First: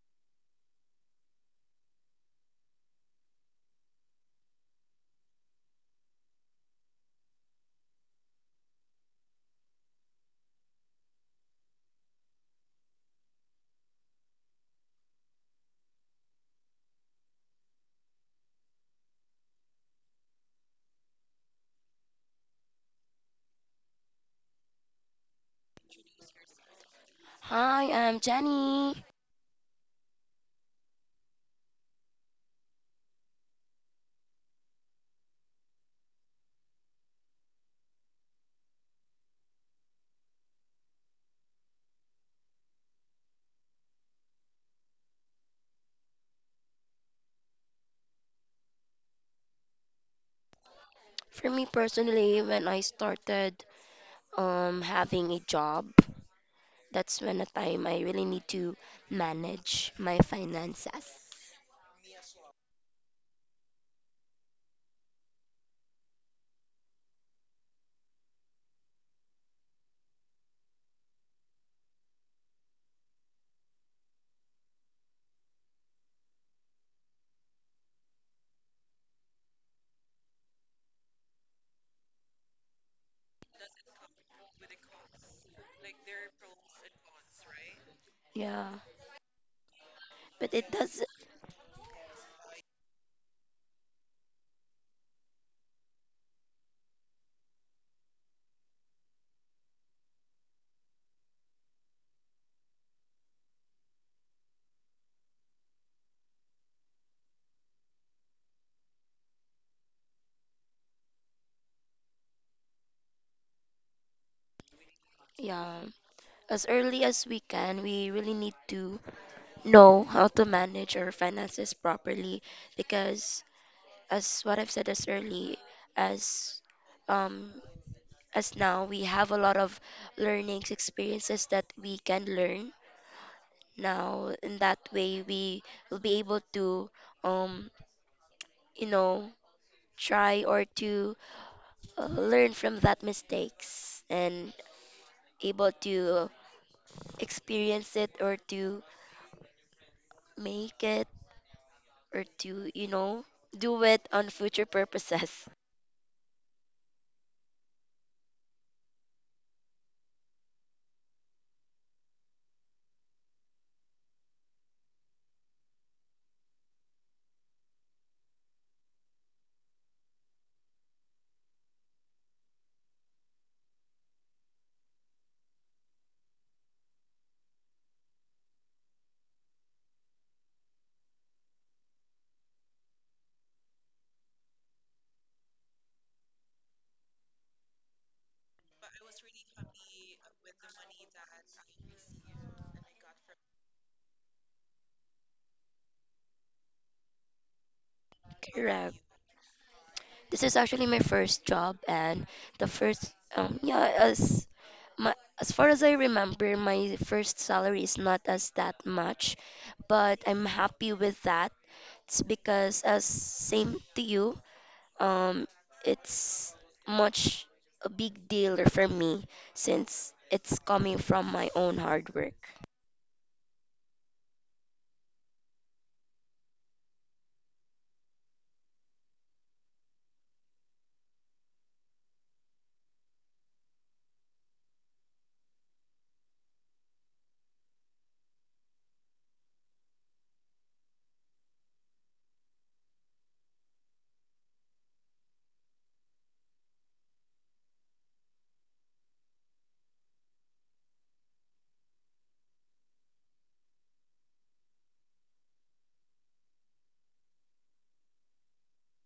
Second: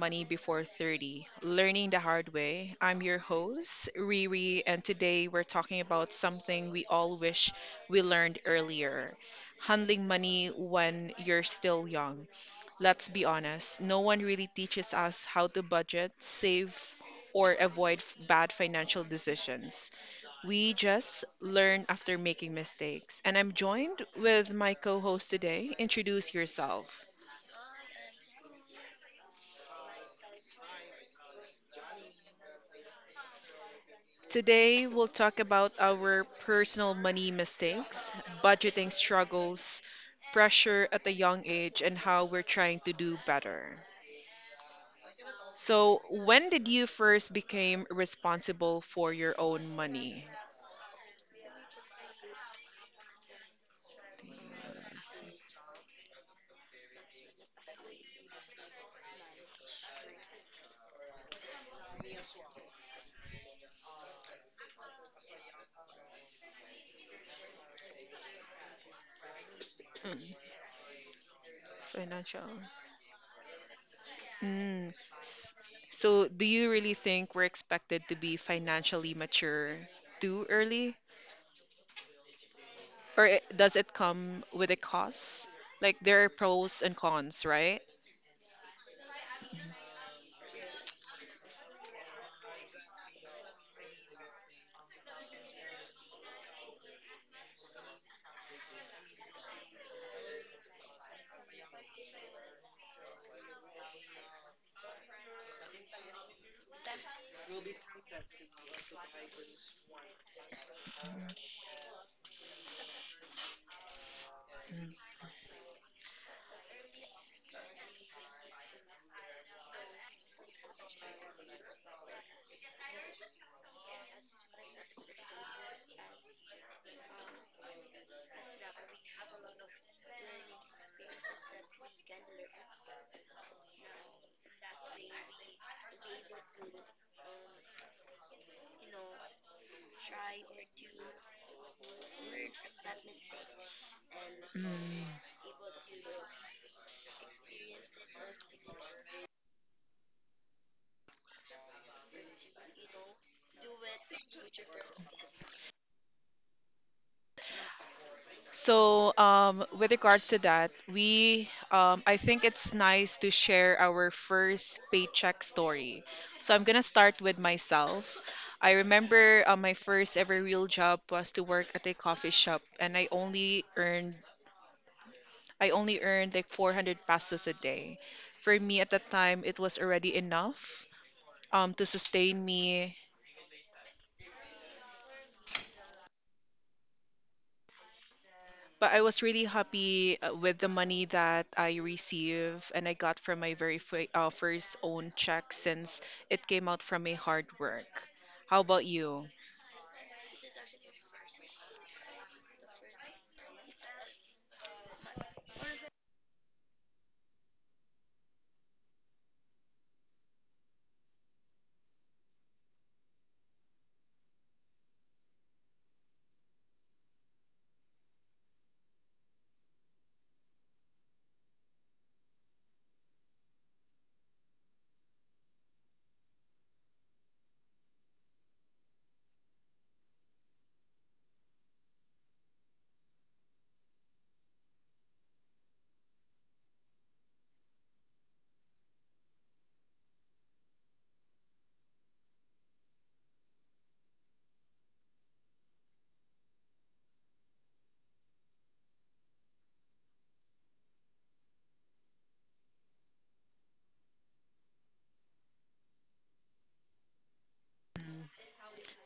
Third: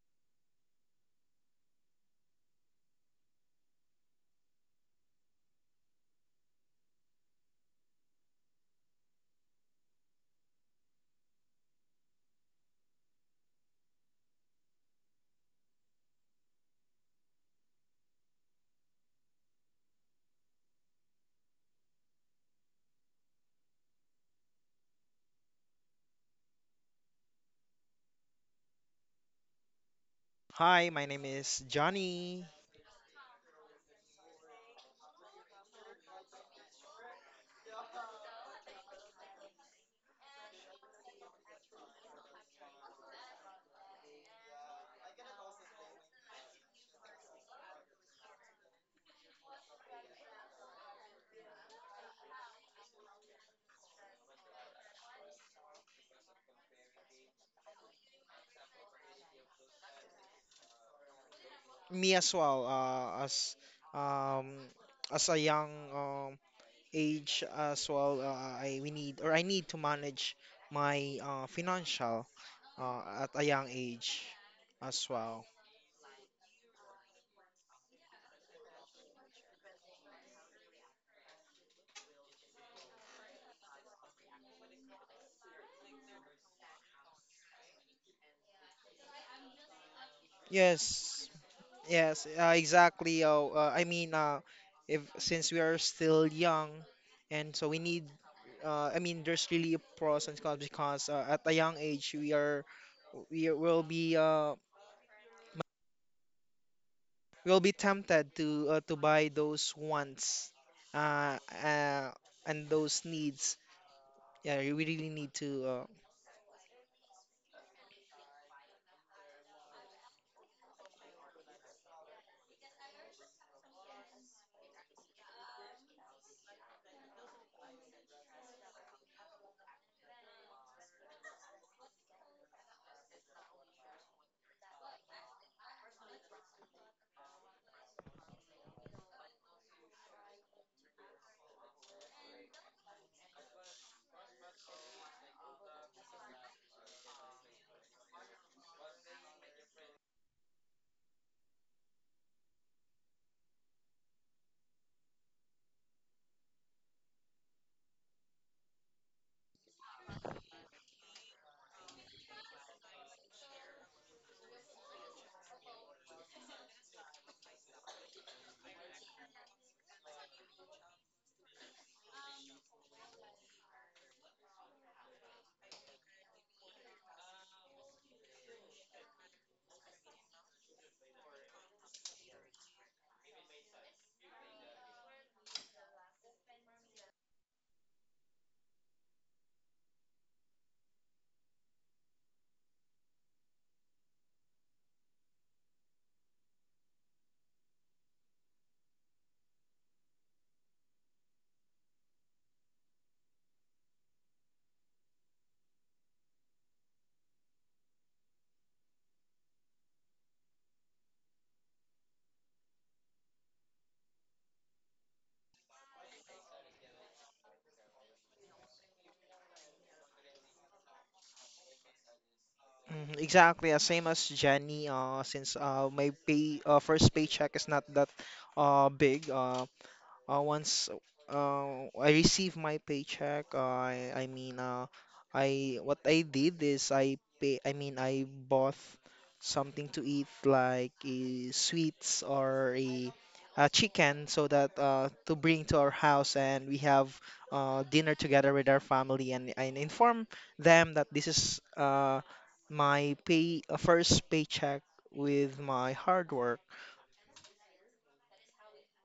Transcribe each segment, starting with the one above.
Money Before 30, Learning the Hard Way. I'm your host, Riri, and today we're talking about something we all wish we learned earlier, handling money when you're still young. Let's be honest, no one really teaches us how to budget, save, or avoid bad financial decisions. We just learn after making mistakes. And I'm joined with my co host today. Introduce yourself. Hi, I'm Jenny. Hi, my name is Johnny. Today, we'll talk about our personal money mistakes, budgeting struggles, pressure at a young age, and how we're trying to do better. So, when did you first became responsible for your own money? For me personally, when I started having a job, that's when the time I really need to manage my finances. Me as well, um, as a young age as well, I need to Mm. manage my financial Financial. At a young age Mm. as well. s- So, do you really think we're expected to be financially mature too early? Or it, does it come with a cost? Like, there are pros and cons, right? Yeah, but it does, Yes, yes, exactly. I mean, if since we are still young, and so we need. I mean, there's really pros and cons because at a young age we will be we'll be tempted to buy those wants uh, uh, and those needs. Yeah, we Mm. really need to. yeah. As early as we can, we really need to know how to manage our finances properly because, as what I've said as early as um, as now, we have a lot of learnings, experiences that we can learn. Now, in that way, we will be able to, um, you know, try or to learn from that mistakes and Mm. able to experience it or to make it or to, you know, do it on future purposes. So, with regards to that, I think it's nice to share our first paycheck story. So, I'm gonna start with myself. I remember my first ever real job was to work at a coffee shop, and I only earned like 400 pesos a day. For me at that time, it was already enough, to sustain me. But I was really happy with the money that I receive and I got from my very first own check since it came out from my hard work. How about Correct. you? This is actually my first job and the first, yeah, my, as far as I remember, my first salary is not as that much, but I'm happy with that. It's because as same to you, um, it's much a big deal for me since it's coming from my own hard work. Mhm, exactly, same as Jenny. Since my pay first paycheck is not that big. Once I receive my paycheck, I what I did is I pay I mean I bought something to eat like a sweets or a chicken so that to bring to our house and we have dinner together with our family, and inform them that this is my pay first paycheck with my hard work. Mm.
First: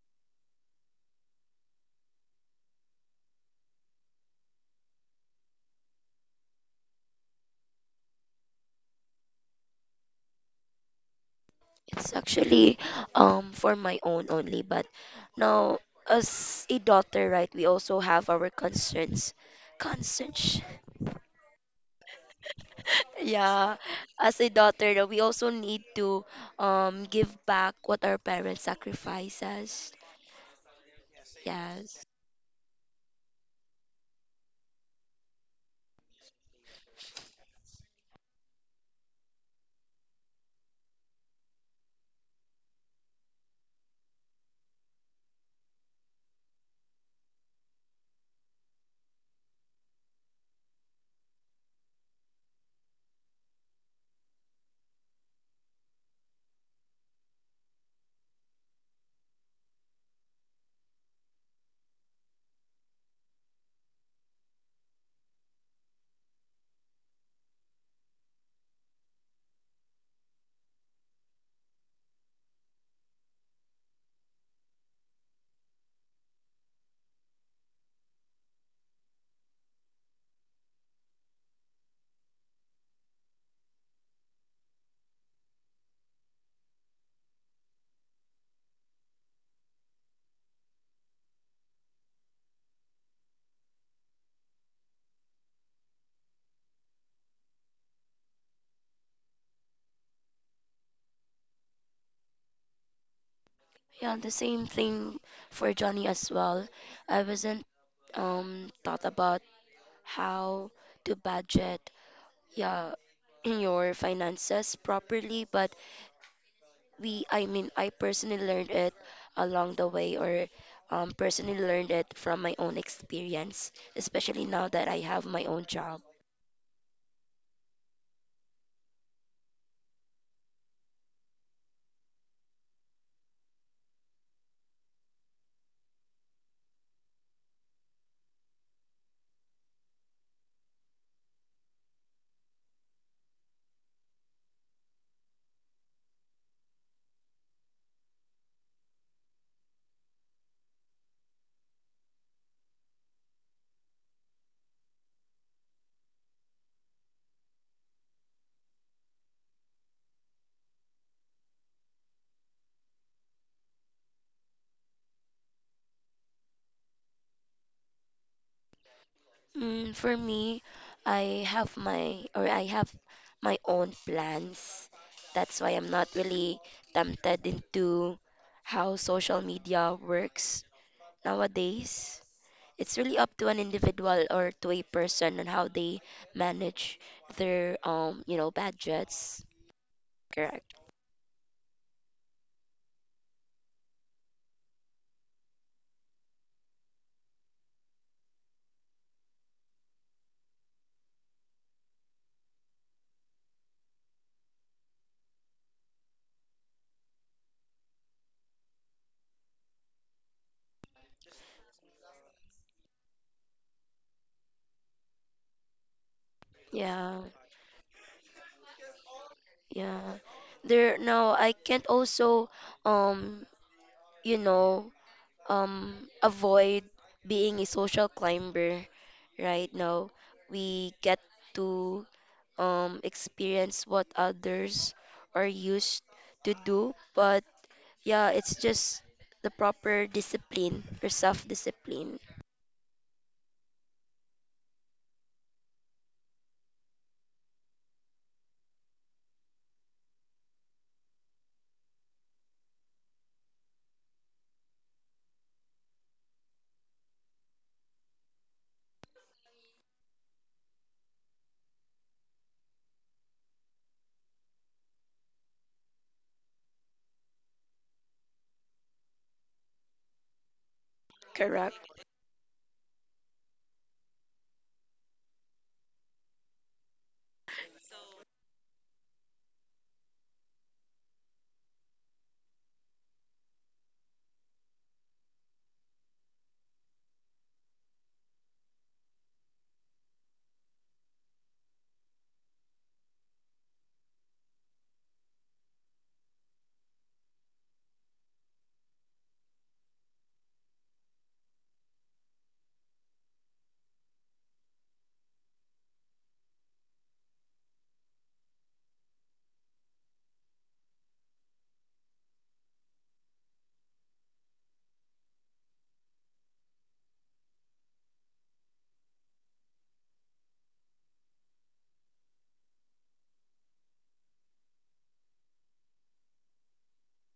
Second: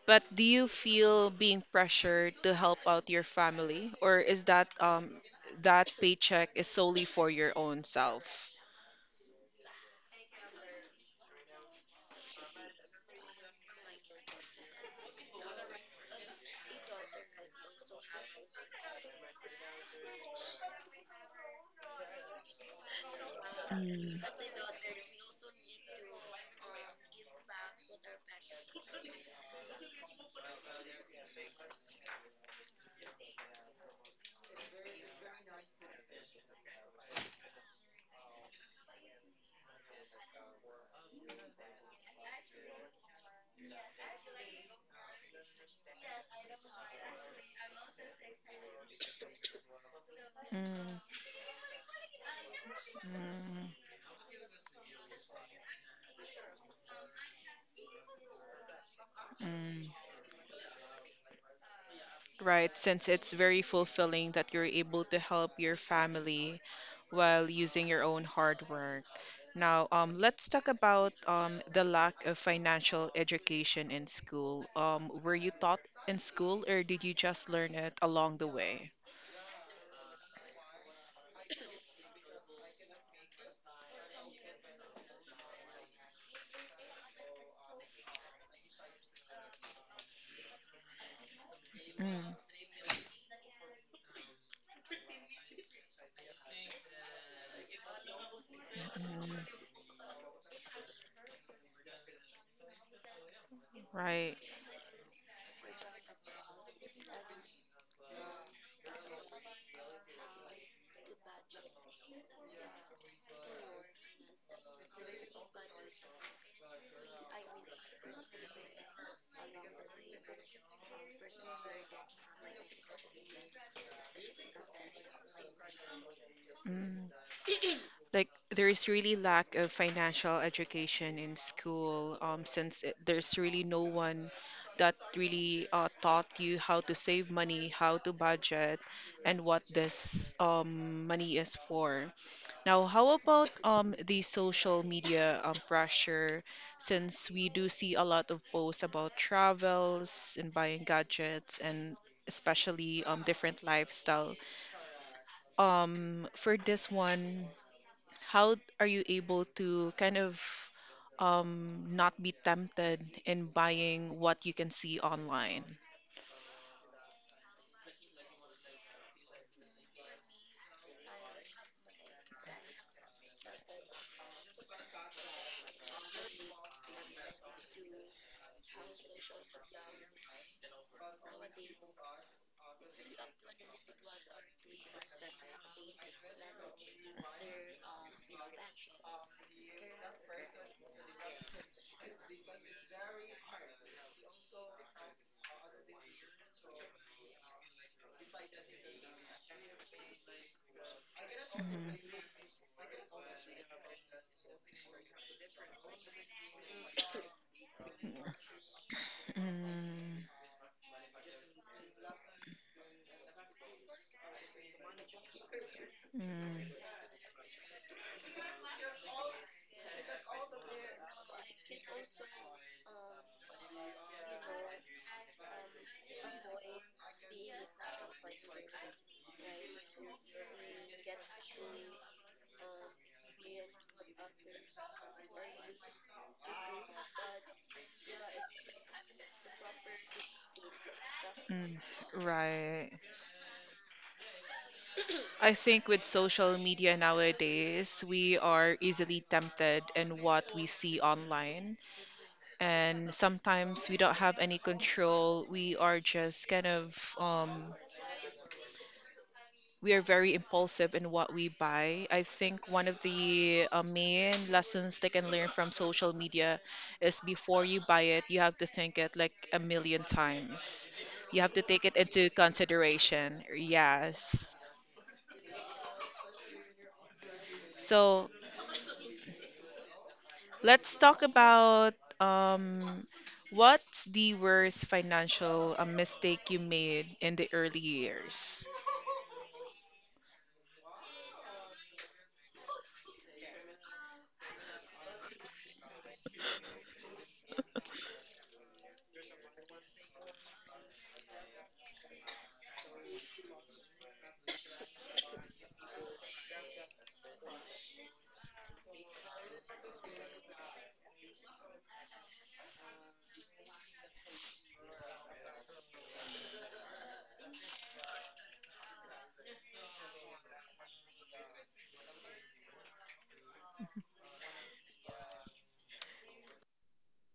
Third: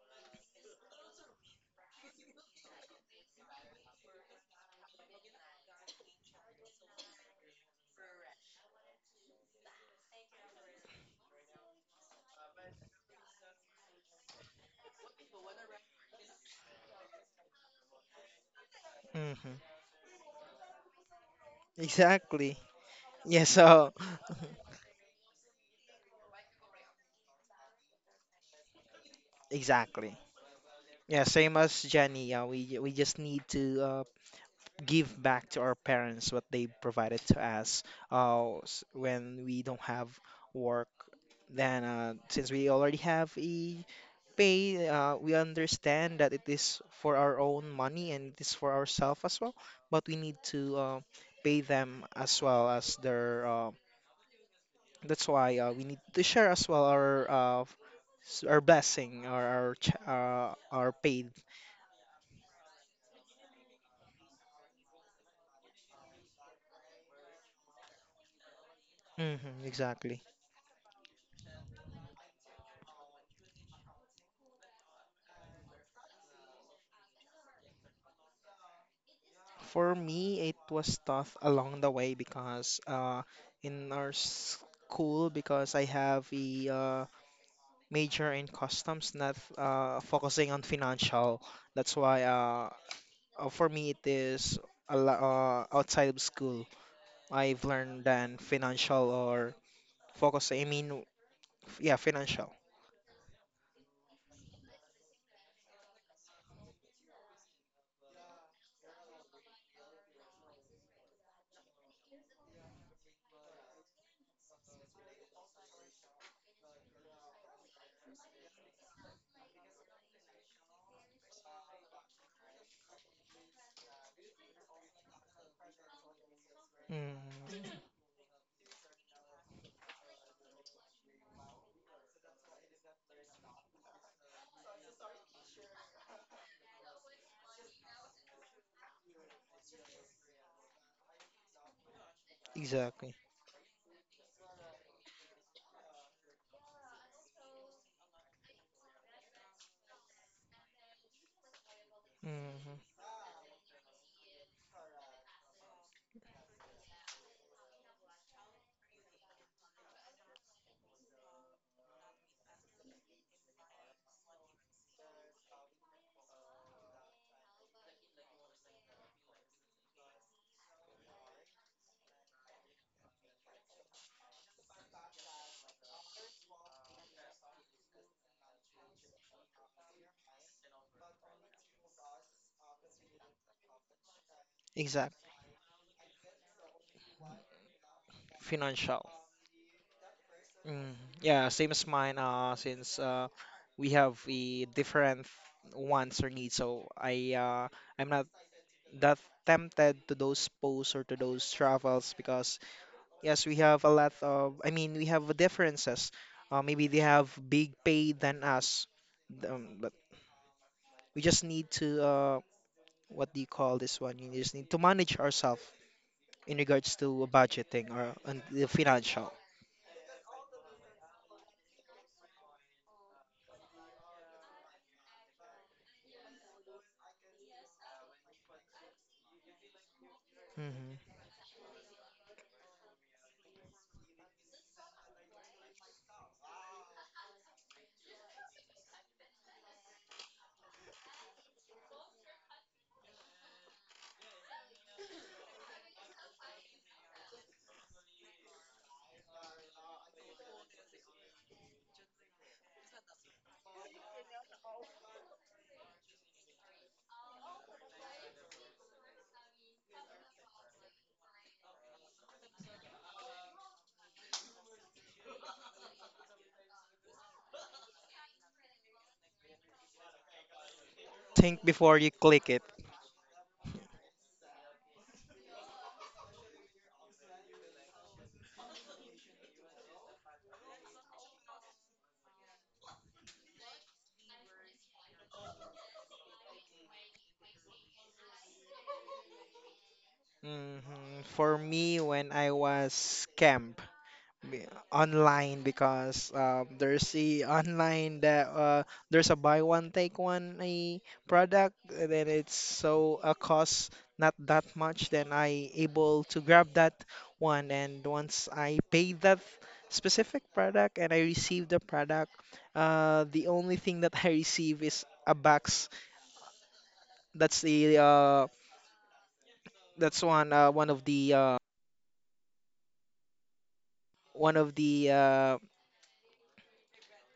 But do you feel being pressured to help out your family, or is that that paycheck is solely for your own self? It's actually for my own only, but now as a daughter, right, we also have our concerns. Hmm. Concerns. Exactly. Yeah, Yeah, so. Mm. as a daughter, that we also need to give back what our parents sacrifice us. Exactly. Yeah, same as Yes. Jenny. Yeah, we just need to give back to our parents what they provided to us. When we don't have work, then since we already have a pay, we understand that it is for our own money and it is for ourselves as well. But we need to Mm. pay them as well as their. Mm. That's why we need to share as well our our blessing or our Mm, our paid. right? Since it's very fulfilling that you're able to help your family while using your own hard work. Hmm, Now, exactly. let's talk about the lack of financial education in school. Were you taught in school, or did you just learn it along the way? For me, it was tough along the way because in our school, because I have a major in customs, not focusing on financial. That's Mm. why for me it is a lo- outside of school. I've learned than financial or Mm, focus. I mean, yeah, financial. Yeah, the right. same thing for Johnny as well. I wasn't thought about how to budget, yeah, your finances properly, but we I mean I personally learned it along the way or personally learned it from my own experience, especially now that I have my own job. Mm, Like, there is really lack of financial education in school, since there's really no one that really taught you how to save money, how to budget, and what this money is for. Now, exactly. how about the social media pressure, since we do see a lot of posts about travels and buying gadgets, and Hmm. especially different lifestyle. Um, for this one, how are you able to kind of not be tempted in buying what you can see online? Mm, for me, I have my own plans. That's why I'm not really tempted into how social media works nowadays. It's really up to an individual or to a Exact. person on how they manage their you know, Financial. budgets. Correct. Mm, yeah, same as mine. Since we have a different wants or needs, so I'm not that tempted to those posts or to those travels Mhm. because yes, we have a lot of. I mean, we have differences. Maybe they have big pay than us, but Mm. we just need to what do you call this one? You just need to manage ourselves Mm. in regards Yeah, to budgeting or on the financial. yeah. There, no, I can't also, um, you know, um, avoid being a social climber right now. We Mhm. get to experience what others are used to do, but yeah, it's just the proper discipline or Mm. self-discipline. Right. I think with social media nowadays, we are easily tempted in what we see online. And sometimes we don't have any control. We are just kind of we are very impulsive in what we buy. I think one of the main lessons they can learn from social media is, before you buy it, you have to think it like a million times. You have to Think Correct. take before it you into click it. consideration. Yes. So, let's talk about um, what's the worst financial mistake you made in the early years? Mhm. For me, when I was online, because there's a online that there's a buy one take one a product, and then it's so a cost not that much. Then I able to grab that one, and once I paid that specific product and I received the product, the only thing that I receive is a box. That's the that's one one of the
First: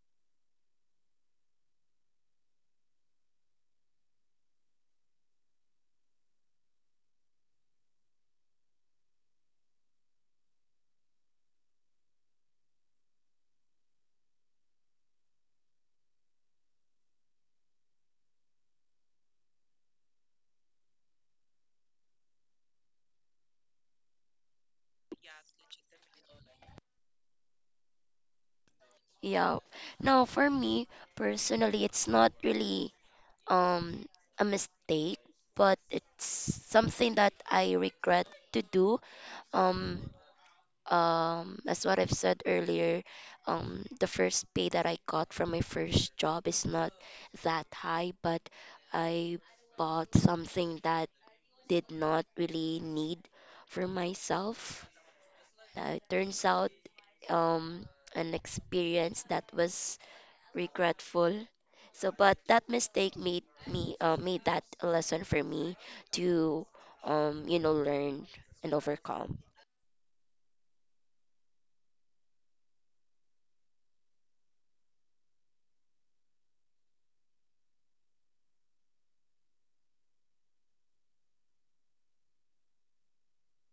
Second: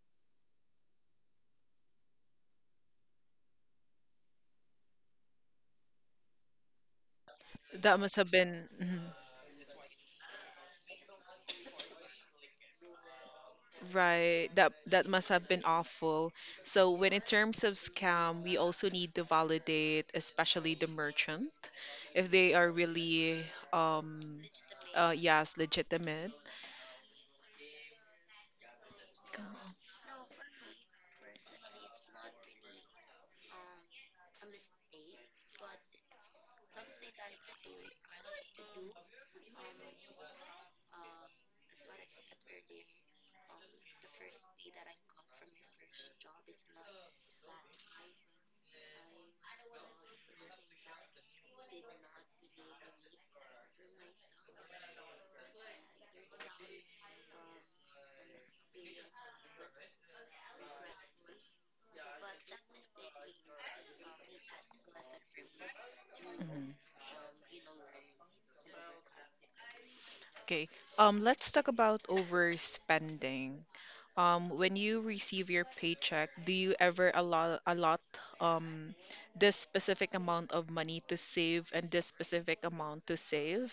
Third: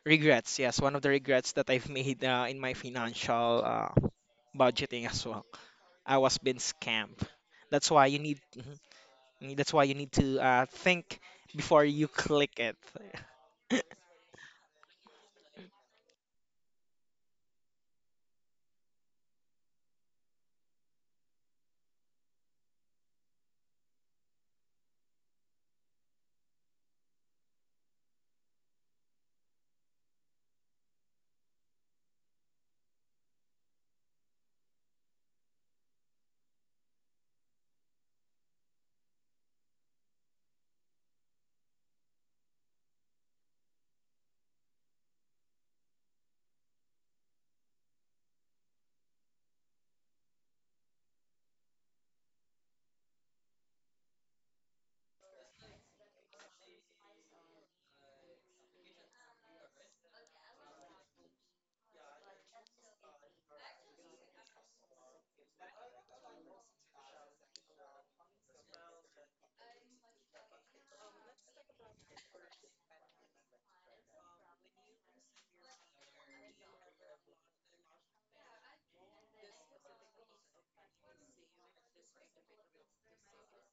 regrets, yes, one of the regrets that I've made in my financial budgeting as well. I was being scammed. That's That why must you have need. been. Mhm, Mm-hmm. mhm, that's why you need to think before you click it. Right. That that must have been awful. So when in terms of scam, we also need to validate, especially the merchant, if they are really um, uh, yes, legitimate. Go. Yeah. Now, for me personally, it's not really um a mistake, but it's something that I regret to do. Um, as what I've said earlier, the first pay that I got from my first job is not that high, but I bought something that did not really need for myself. It turns out um an experience that was regretful. So, but that mistake made me made that a lesson for me to Mhm. You know learn and overcome. Okay. Let's talk about overspending. When you receive your paycheck, do you ever allot um, this specific amount of money to save and this specific amount to save?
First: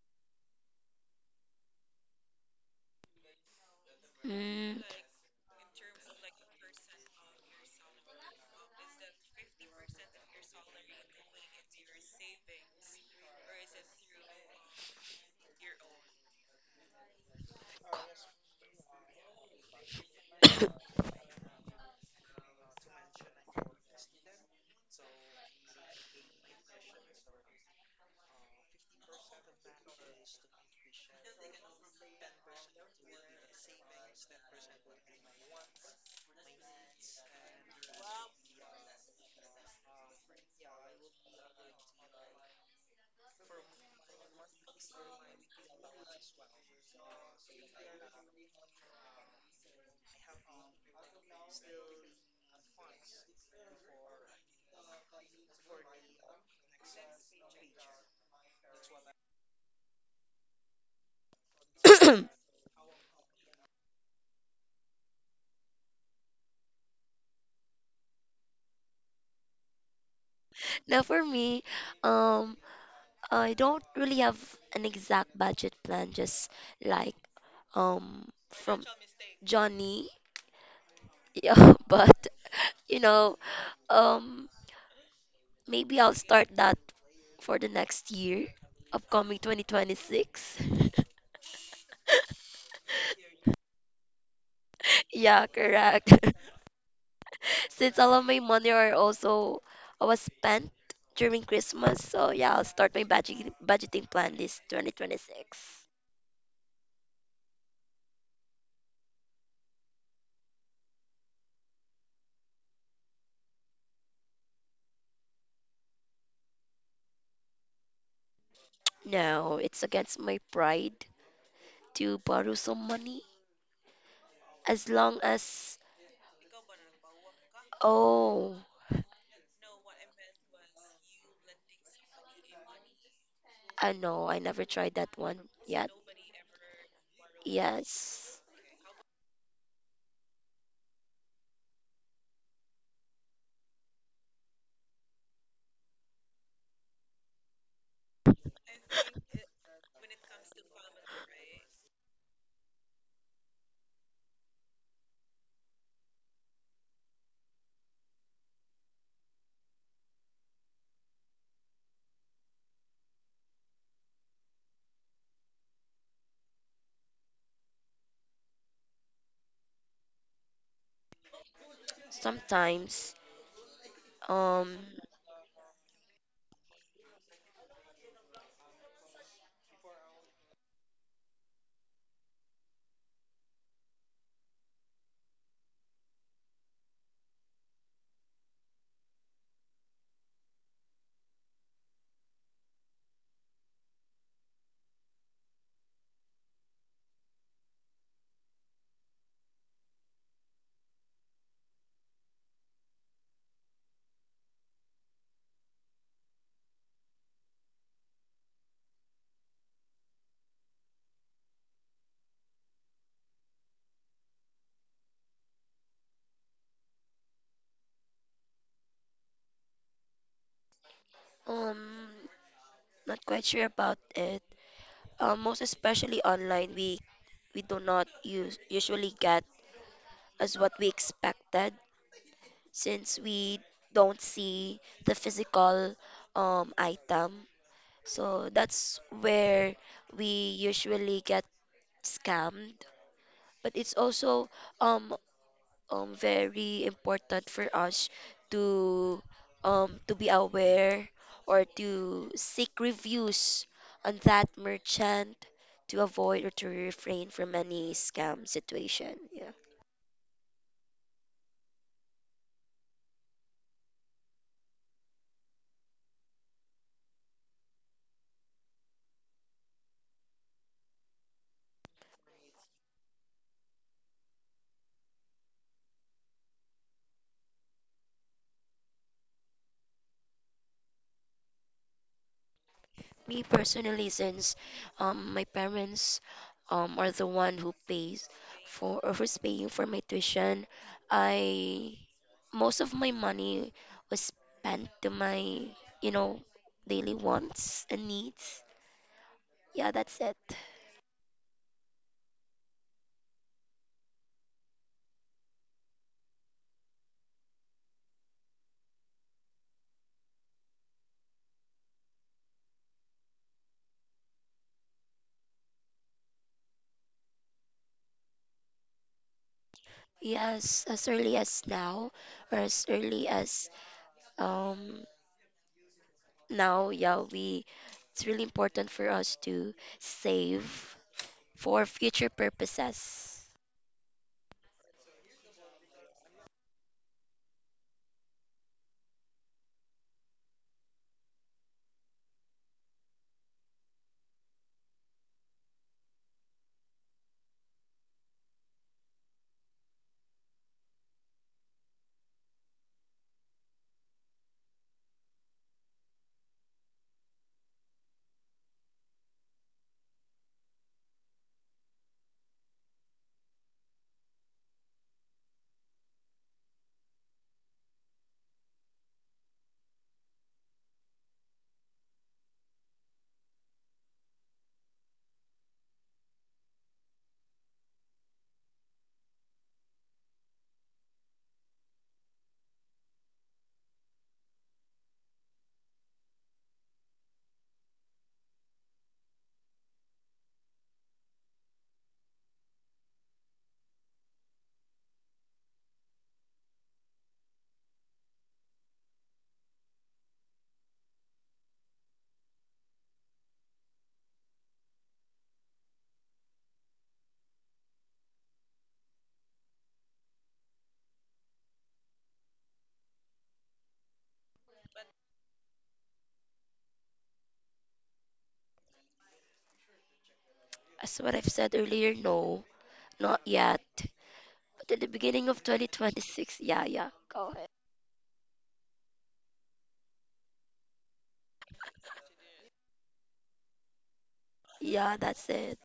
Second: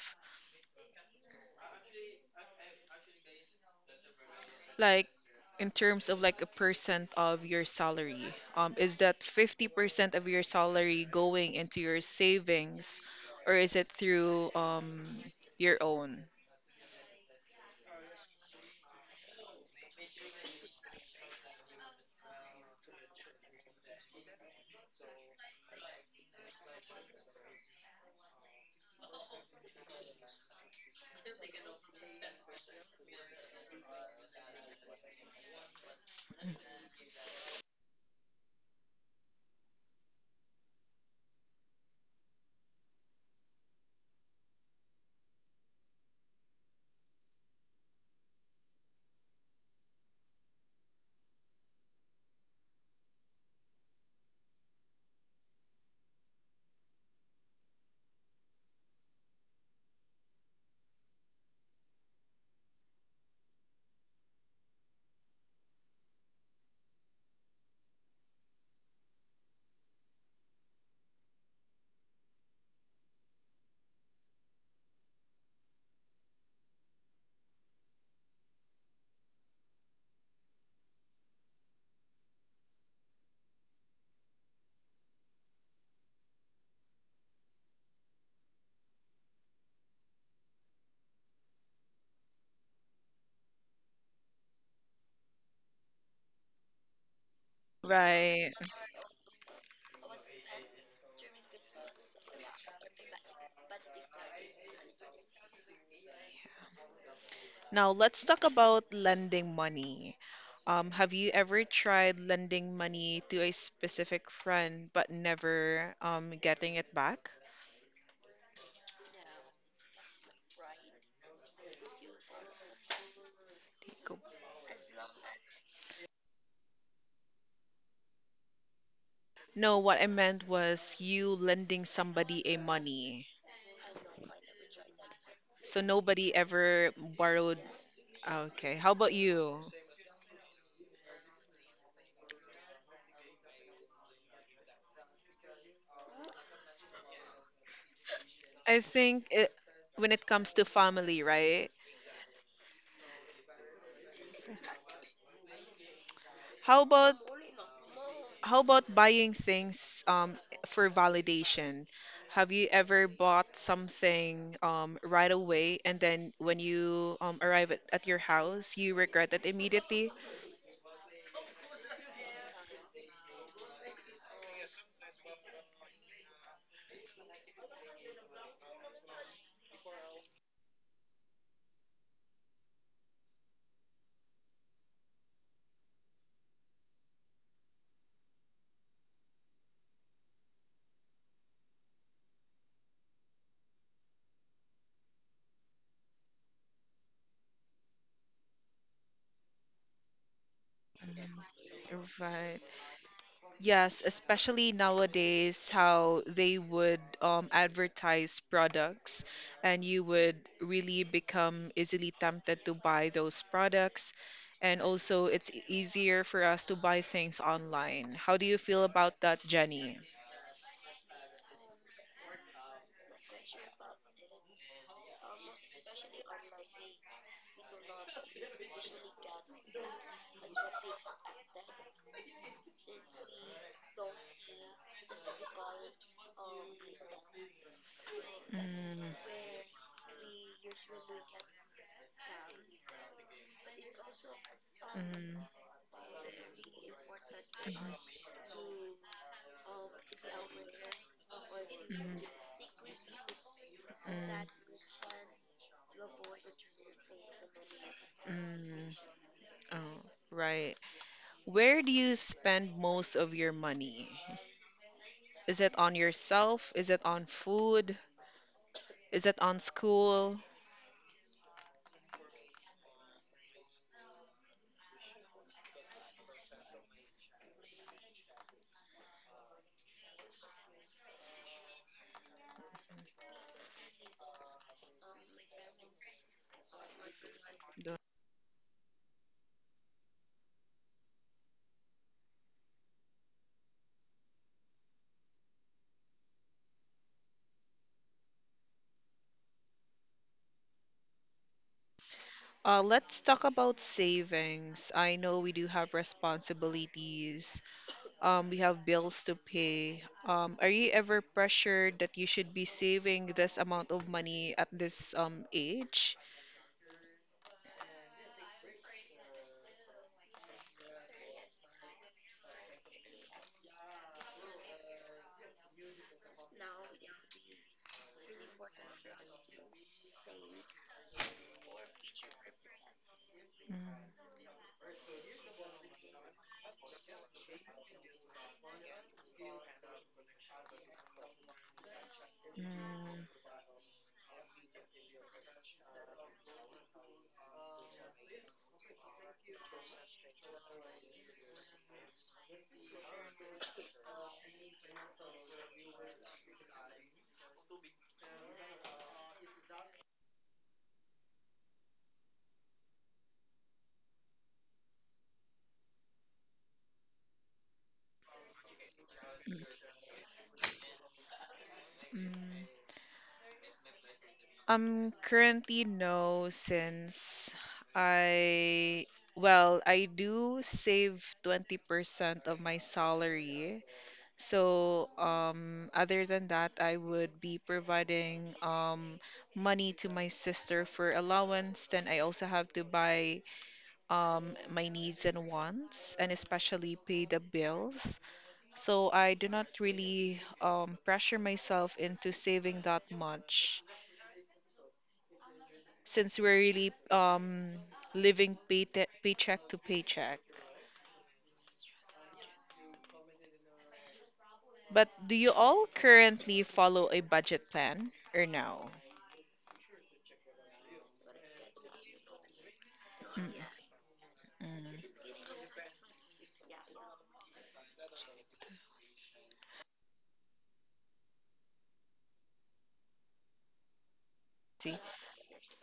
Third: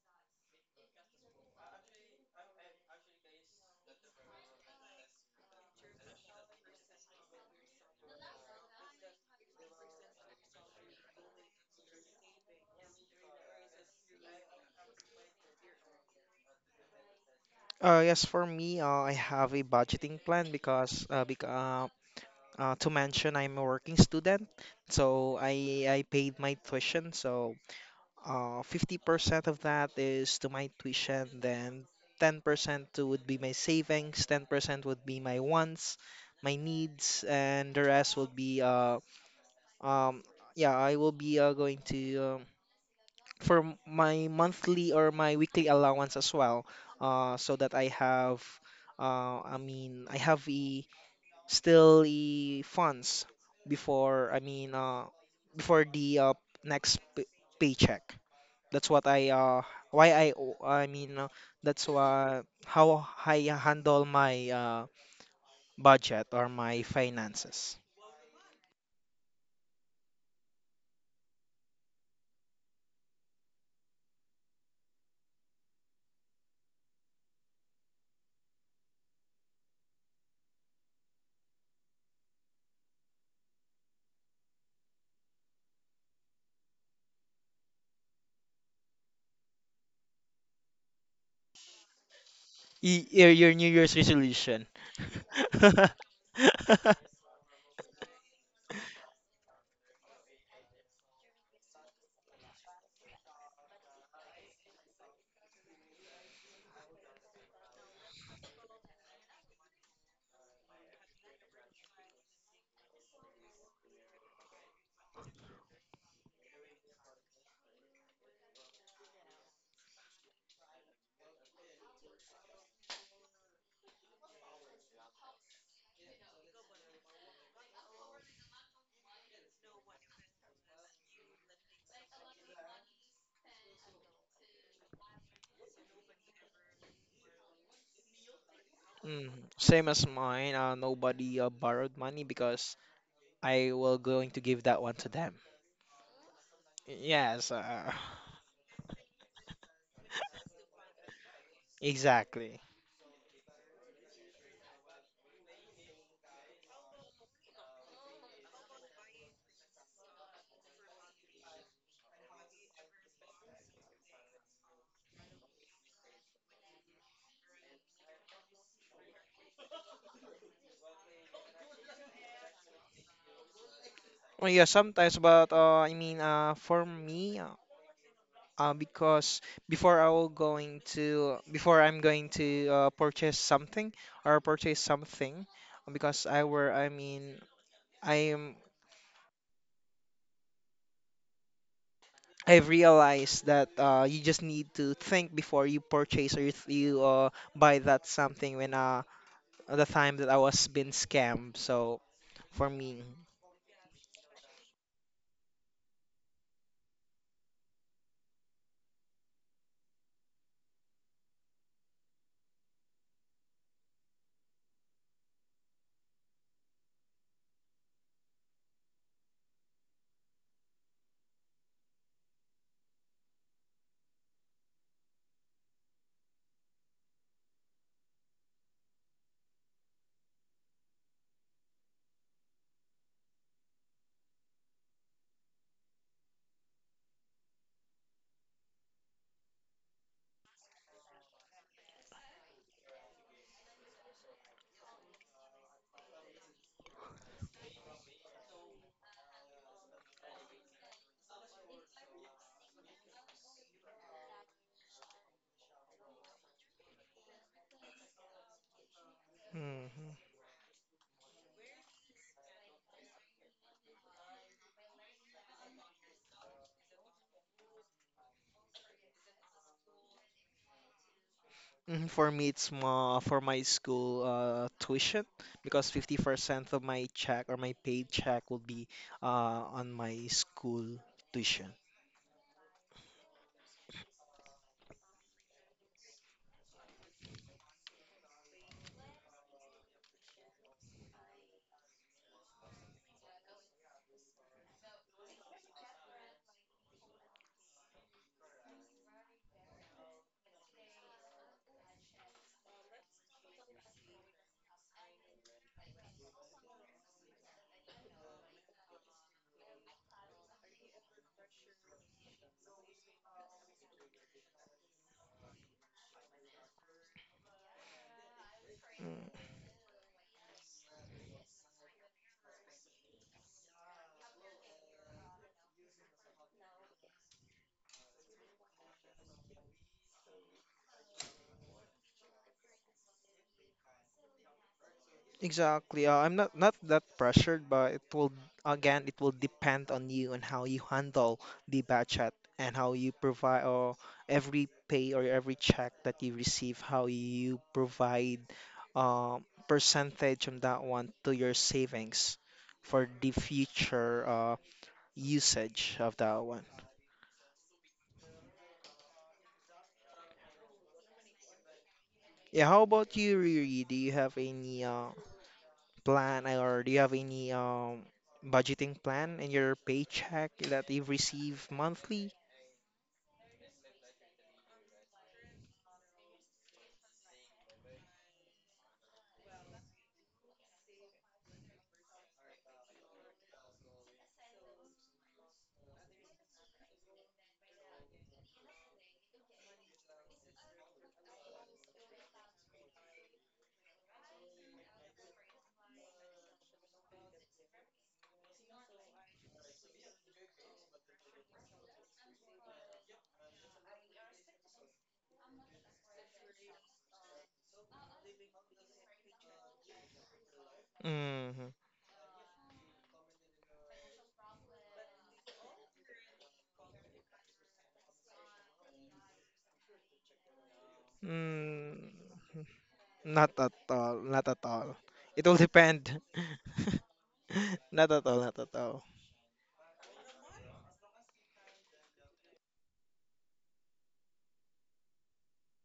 Mm. Like, in terms of like a percent of your salary, is that 50% of your salary going into your savings, or is it through your own? Yes, for me, I have a budgeting plan because, bec to mention, I'm a working student, so I paid my tuition, so 50% of that is to my tuition, then 10% would be my savings, 10% would be my wants, my needs, and the rest would be um yeah, I will be going to for my monthly or my weekly allowance as well, so that I have I have a still a funds before I mean before the next p paycheck. That's what I why I o- I mean that's why how I handle my budget or my finances. Now for me, um, I don't really have an exact budget plan, just like from Johnny. Yeah, but you know, um, maybe I'll start that for the next year, upcoming 2026. Your New Year's resolution. Yeah, correct. Since all of my Right. money are also I was spent during Christmas, so yeah, I'll start my budgeting plan this 2026. Now, let's talk about lending money. Have you ever tried lending money to a specific friend but never getting it back? No, it's against my pride to borrow some money, Go. as long as, oh, No, what I meant was you lending somebody a money. I know I never tried that one So yet. nobody ever borrowed. Yes. Okay, how about Mm, you? same as mine. Nobody borrowed money because I will going to give that one to them. Yes, I think it, when it comes to family, right? exactly. How about, how about buying things um, for validation? Have you ever bought something um, right away and then when you um, arrive at your house, you regret it immediately? Sometimes, Well, yeah, um sometimes, but I mean, for me. Because before I'm going to purchase something or purchase something because I am I've realized that you just need to think before you purchase or you, th- you buy that something when the time that I was been scammed so Mhm. Right. for me. Yes, especially nowadays, how they would advertise products, and you would really become easily tempted to buy those products. And also, it's easier for us to buy things online. How do you feel about that, Jenny? um not quite sure about it. Most especially online, we do not use usually get as what we expected since we don't see the physical item. So that's Mm. where we usually get scammed, but it's also um Mm. Very important for Mhm. us to to be aware or Mhm. to seek reviews on that merchant to avoid or to refrain from any scam Mm. Mm. situation. Yeah. Oh, Mhm. right. Where do you spend most of your money? Is it on yourself? Is it on food? Is it on school? Mhm, for me, it's more for my school tuition because 50% of my check or my paid check will be on my school tuition. Me personally, since my parents are the one who The. pays for or who's paying for my tuition, I, most of my money was spent to my, you know, daily wants and needs. Yeah, that's it. Let's talk about savings. I know we do have responsibilities. We have bills to pay. Are you ever pressured that you should be saving this amount of money at this um, age? Yes, as early as now, or as early as um now, yeah, we, it's really important for us to save for future purposes. Mm. Exactly. I'm not that pressured, but it will again it will depend on you and how you handle the budget and how you Mm. provide or every pay or every check that you receive, how you provide uh, percentage on that one to your savings for the future usage of that one. Yeah, how about you, Riri? Do you have any plan or do you have any budgeting plan in your Mm. paycheck that you receive monthly? Mm. Currently no, since I, well, I do save 20% of my salary. So, other than that, I would be providing um, money to my sister for allowance. Then I also have to buy um, my needs and wants, and especially pay the bills. So I do not really um, pressure myself into saving that much, since we're really living paycheck to paycheck. Mm-hmm. But do you all currently follow a budget plan or no? As what I've said Mm, earlier, no, not not at Mm-mm. yet. all. Not at But all. in the It beginning will of depend. 2026, yeah, yeah. Go ahead. Not at all. Not at all. See, Yeah, that's it.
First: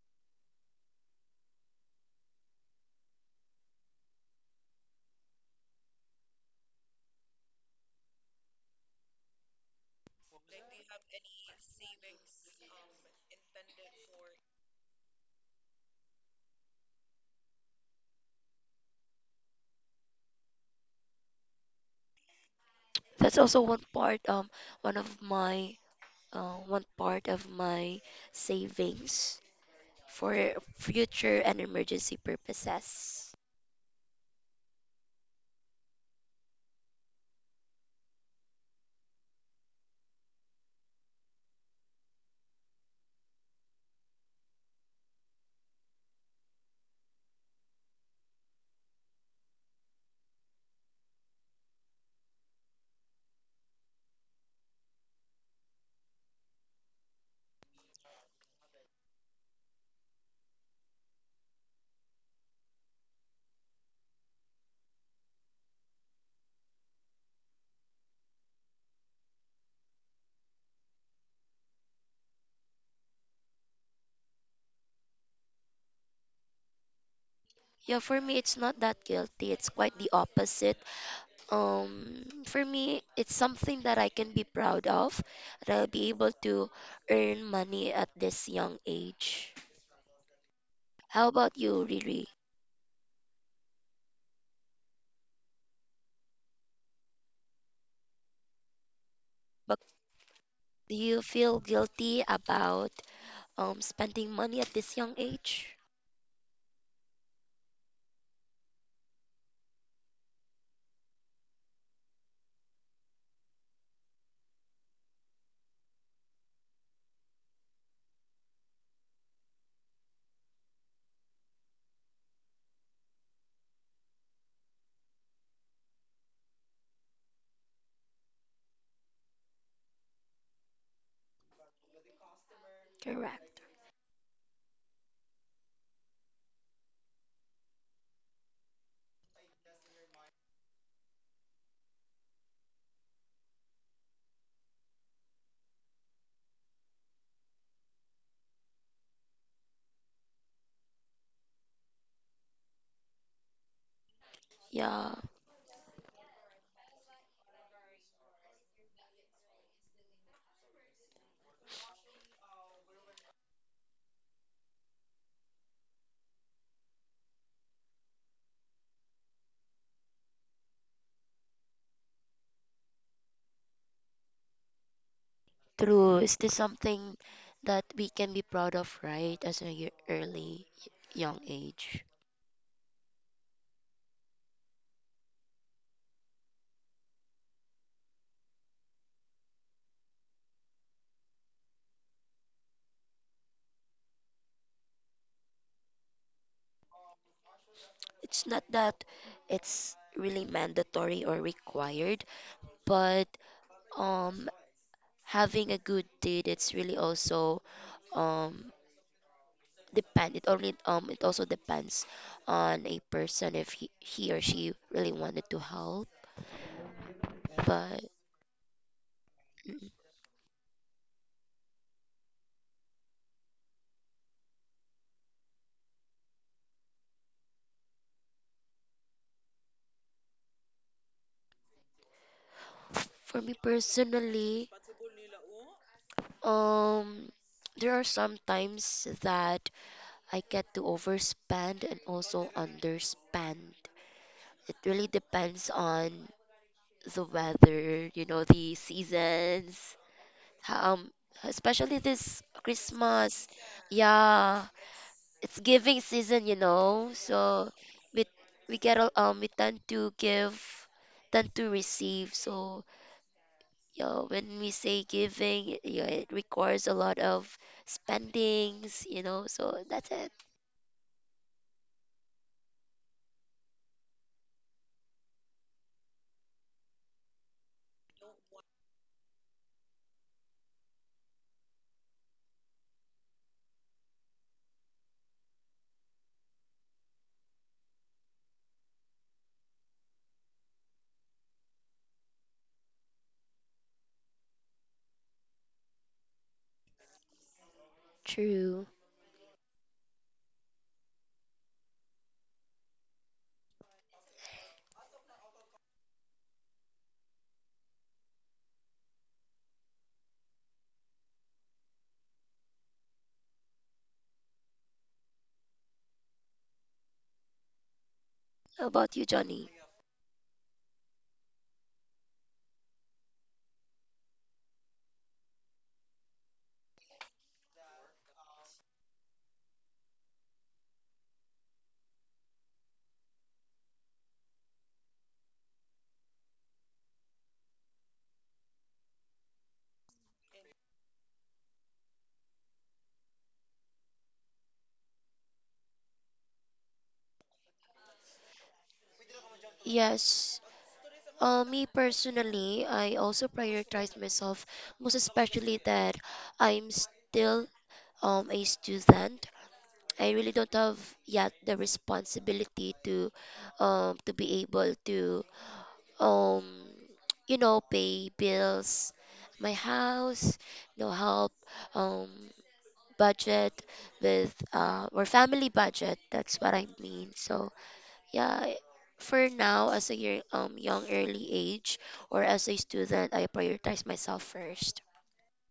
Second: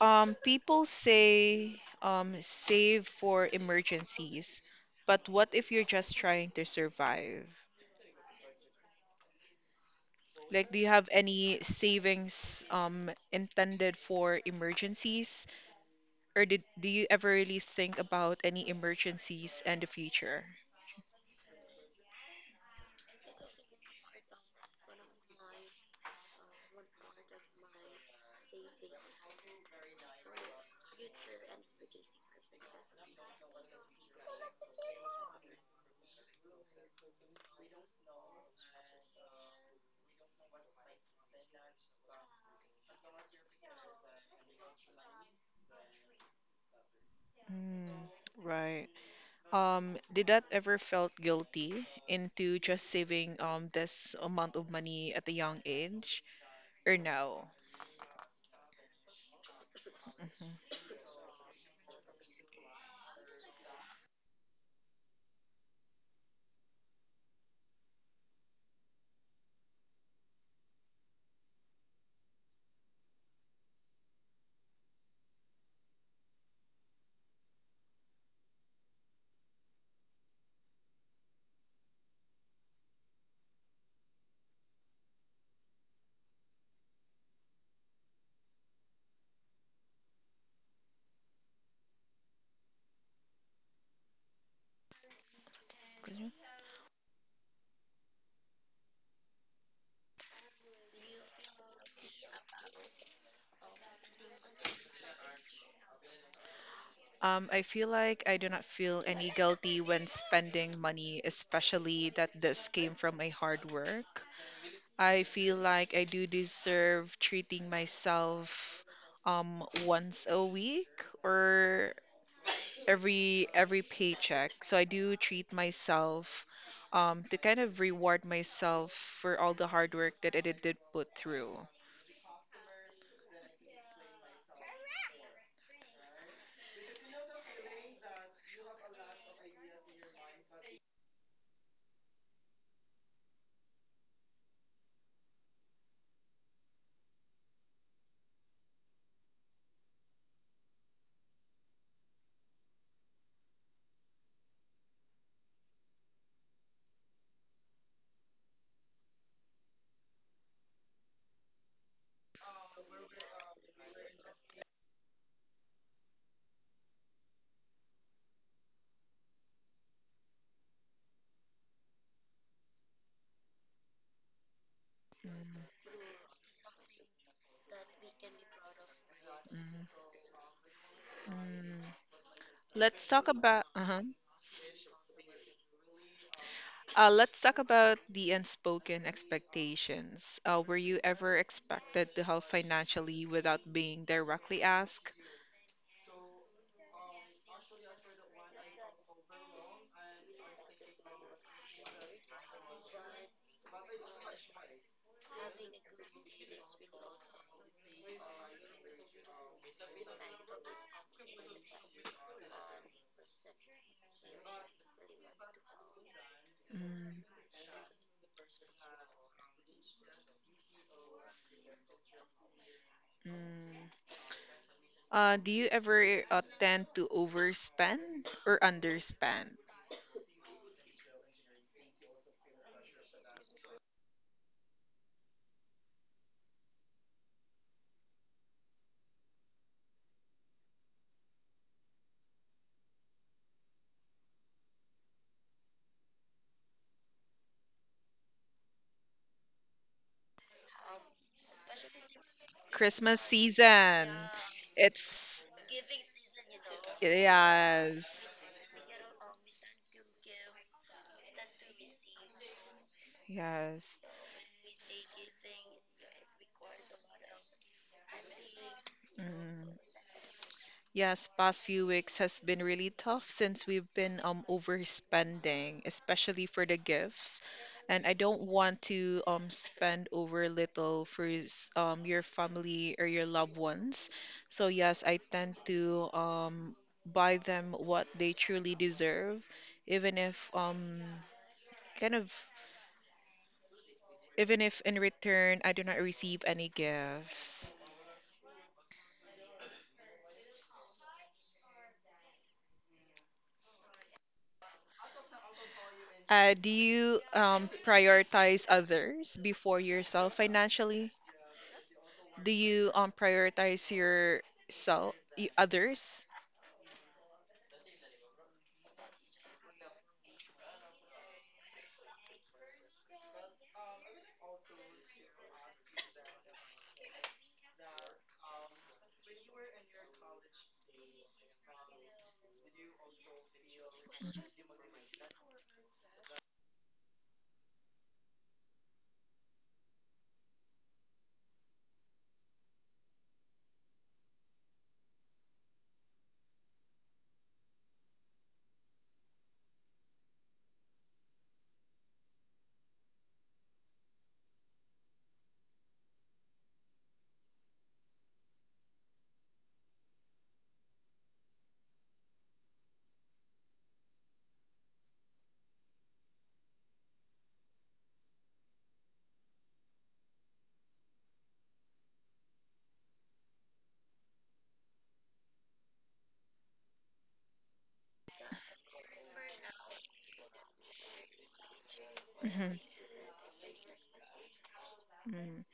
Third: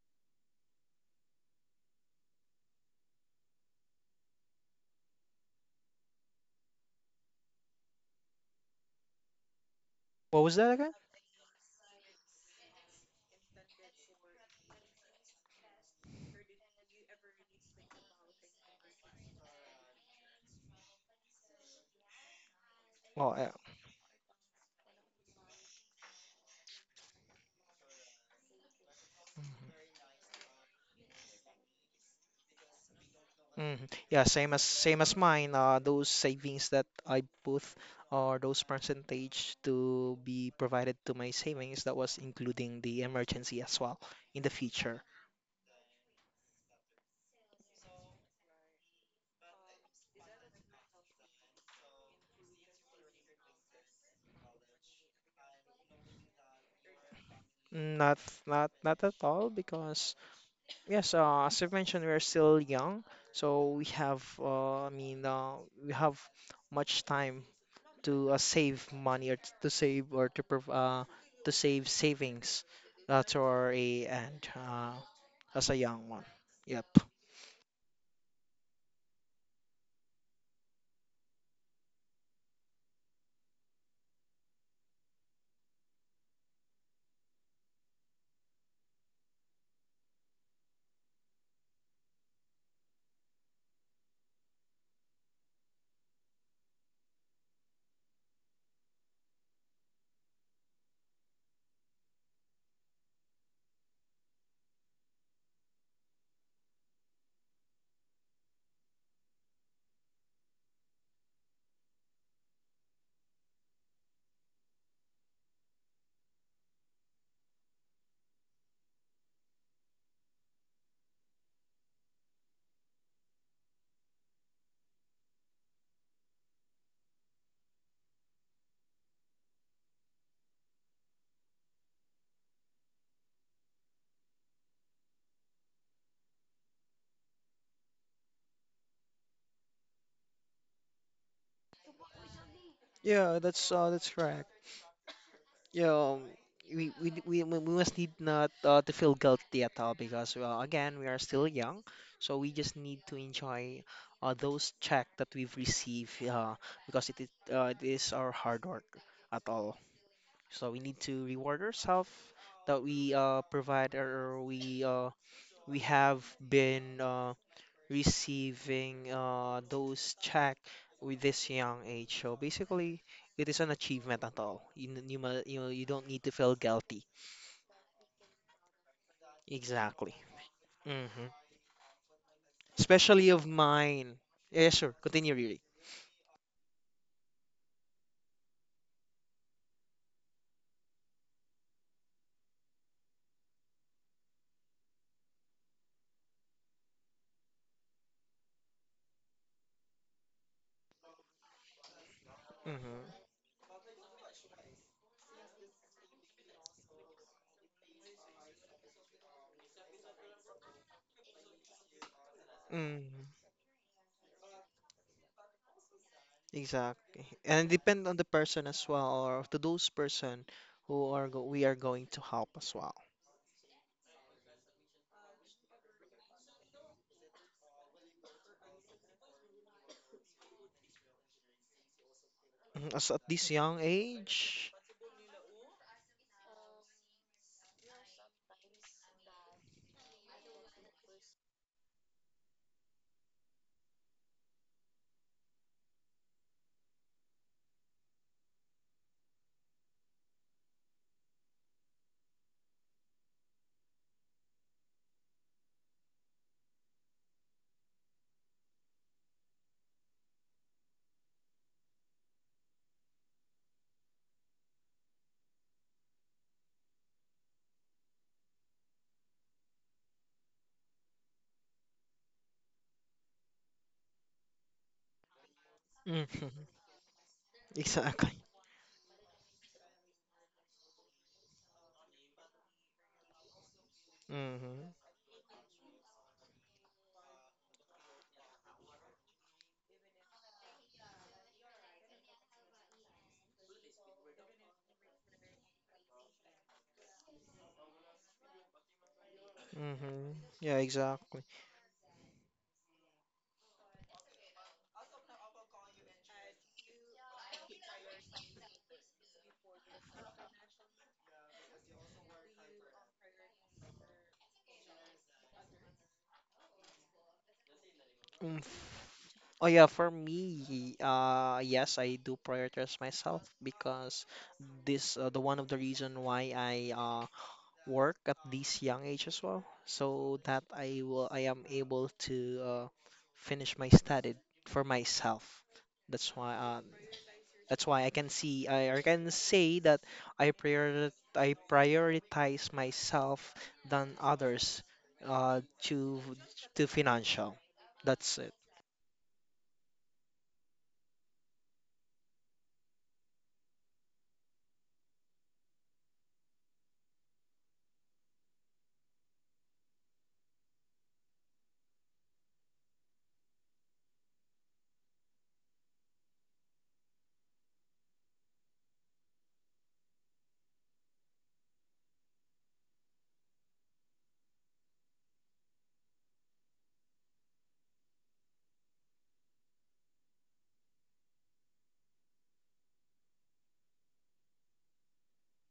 people say save for emergencies, but what if you're just trying to survive? What was Like, that do you again? have any savings intended for emergencies, or did do you ever really think about any emergencies and the future? Oh, That's also one part, one of my, one part of my savings for future and emergency purposes. hmm. Yeah, same as mine. Those savings that I put or those percentage to be provided to my savings, that was including the emergency as well in the future. Mm, right. Did that ever felt guilty into just saving um, this amount of money at a young age or no? Not Not not at all because Mhm. yes, as I mentioned, we're still young, so we have we have much time to save money or to save or to to save savings to our a and as a young one. Yep. Yeah, for me, it's not that guilty. It's quite the opposite. For me, it's something that I can be proud of, that I'll be able to earn money at this young age. How about you, Riri? Continue. But do you feel guilty about spending money at this young age? I feel like I do not feel any guilty when spending money, especially that this came from my hard work. I feel like I do deserve treating myself um, once a week or every paycheck. So I do treat myself to kind of reward myself for all the hard work that did put through. Correct. Yeah, that's correct. Yeah, we d- we must need not to feel guilty at all because well, again we are still young, so we just need to enjoy those check Yeah, that we've received because it is our hard work at all. So we need to reward ourselves that we provide or we have been receiving those check with this young age. So basically, it is an achievement at all. You know Mm. you don't true. need to Is this feel guilty. something that we can be proud of, right? As a Mm. Exactly. early Hmm. young Mm. age. Let's talk Especially of about uh-huh. mine. Yeah, yeah, sure. Continue, really. Let's talk about the unspoken expectations. Were you ever expected to help financially without being directly asked? It's not that it's really mandatory or required, Mm-hmm. but um having a good deed, it's really also um depend it only it also depends on a Mm-hmm. person if he or she really wanted to help, Mm. Exactly. And but depend on the person as well, or to those mm, person who are go we are going to help as well. Mm. Do you ever tend to overspend or underspend? Mhm, as at for this me young personally, age. um there are some times that I get to overspend and also underspend. It really depends on the weather, you know, the seasons, um especially this Christmas Christmas. season. Yeah, It's it's giving season, you know. So yes, we we we tend to give, tend to receive. So yes. yeah, when we say giving, yeah, it requires a lot of spendings, you know. Mm. So that's it. Yes, past few weeks has been really tough since we've been um, overspending, Hmm. especially for the gifts. And I Exactly. don't want to um, spend over little for um, your family or your loved ones. So Hmm. yes, I tend to um, buy them what they truly deserve, even if um, kind of, even if in return I do not receive any gifts. True. Hmm. Yeah, exactly. Do you prioritize others before yourself financially? Do you prioritize yourself, others? Mm, How f- about you, Oh Johnny? yeah, for me, yes, I do prioritize myself because this the one of the reason why I work at this young age as well, so that I am able to uh finish my study for myself. That's why that's why I can say that I prior I prioritize myself than others uh to to financial. That's it. Yes. Me personally, I also prioritize myself, most especially that I'm still a student. I really don't have yet the responsibility to be able to um you know pay bills, my house, no, help um budget with or family budget. That's what I mean. So yeah, I- for now as a year, young early age or as Mhm. a student, I prioritize myself first. Mhm.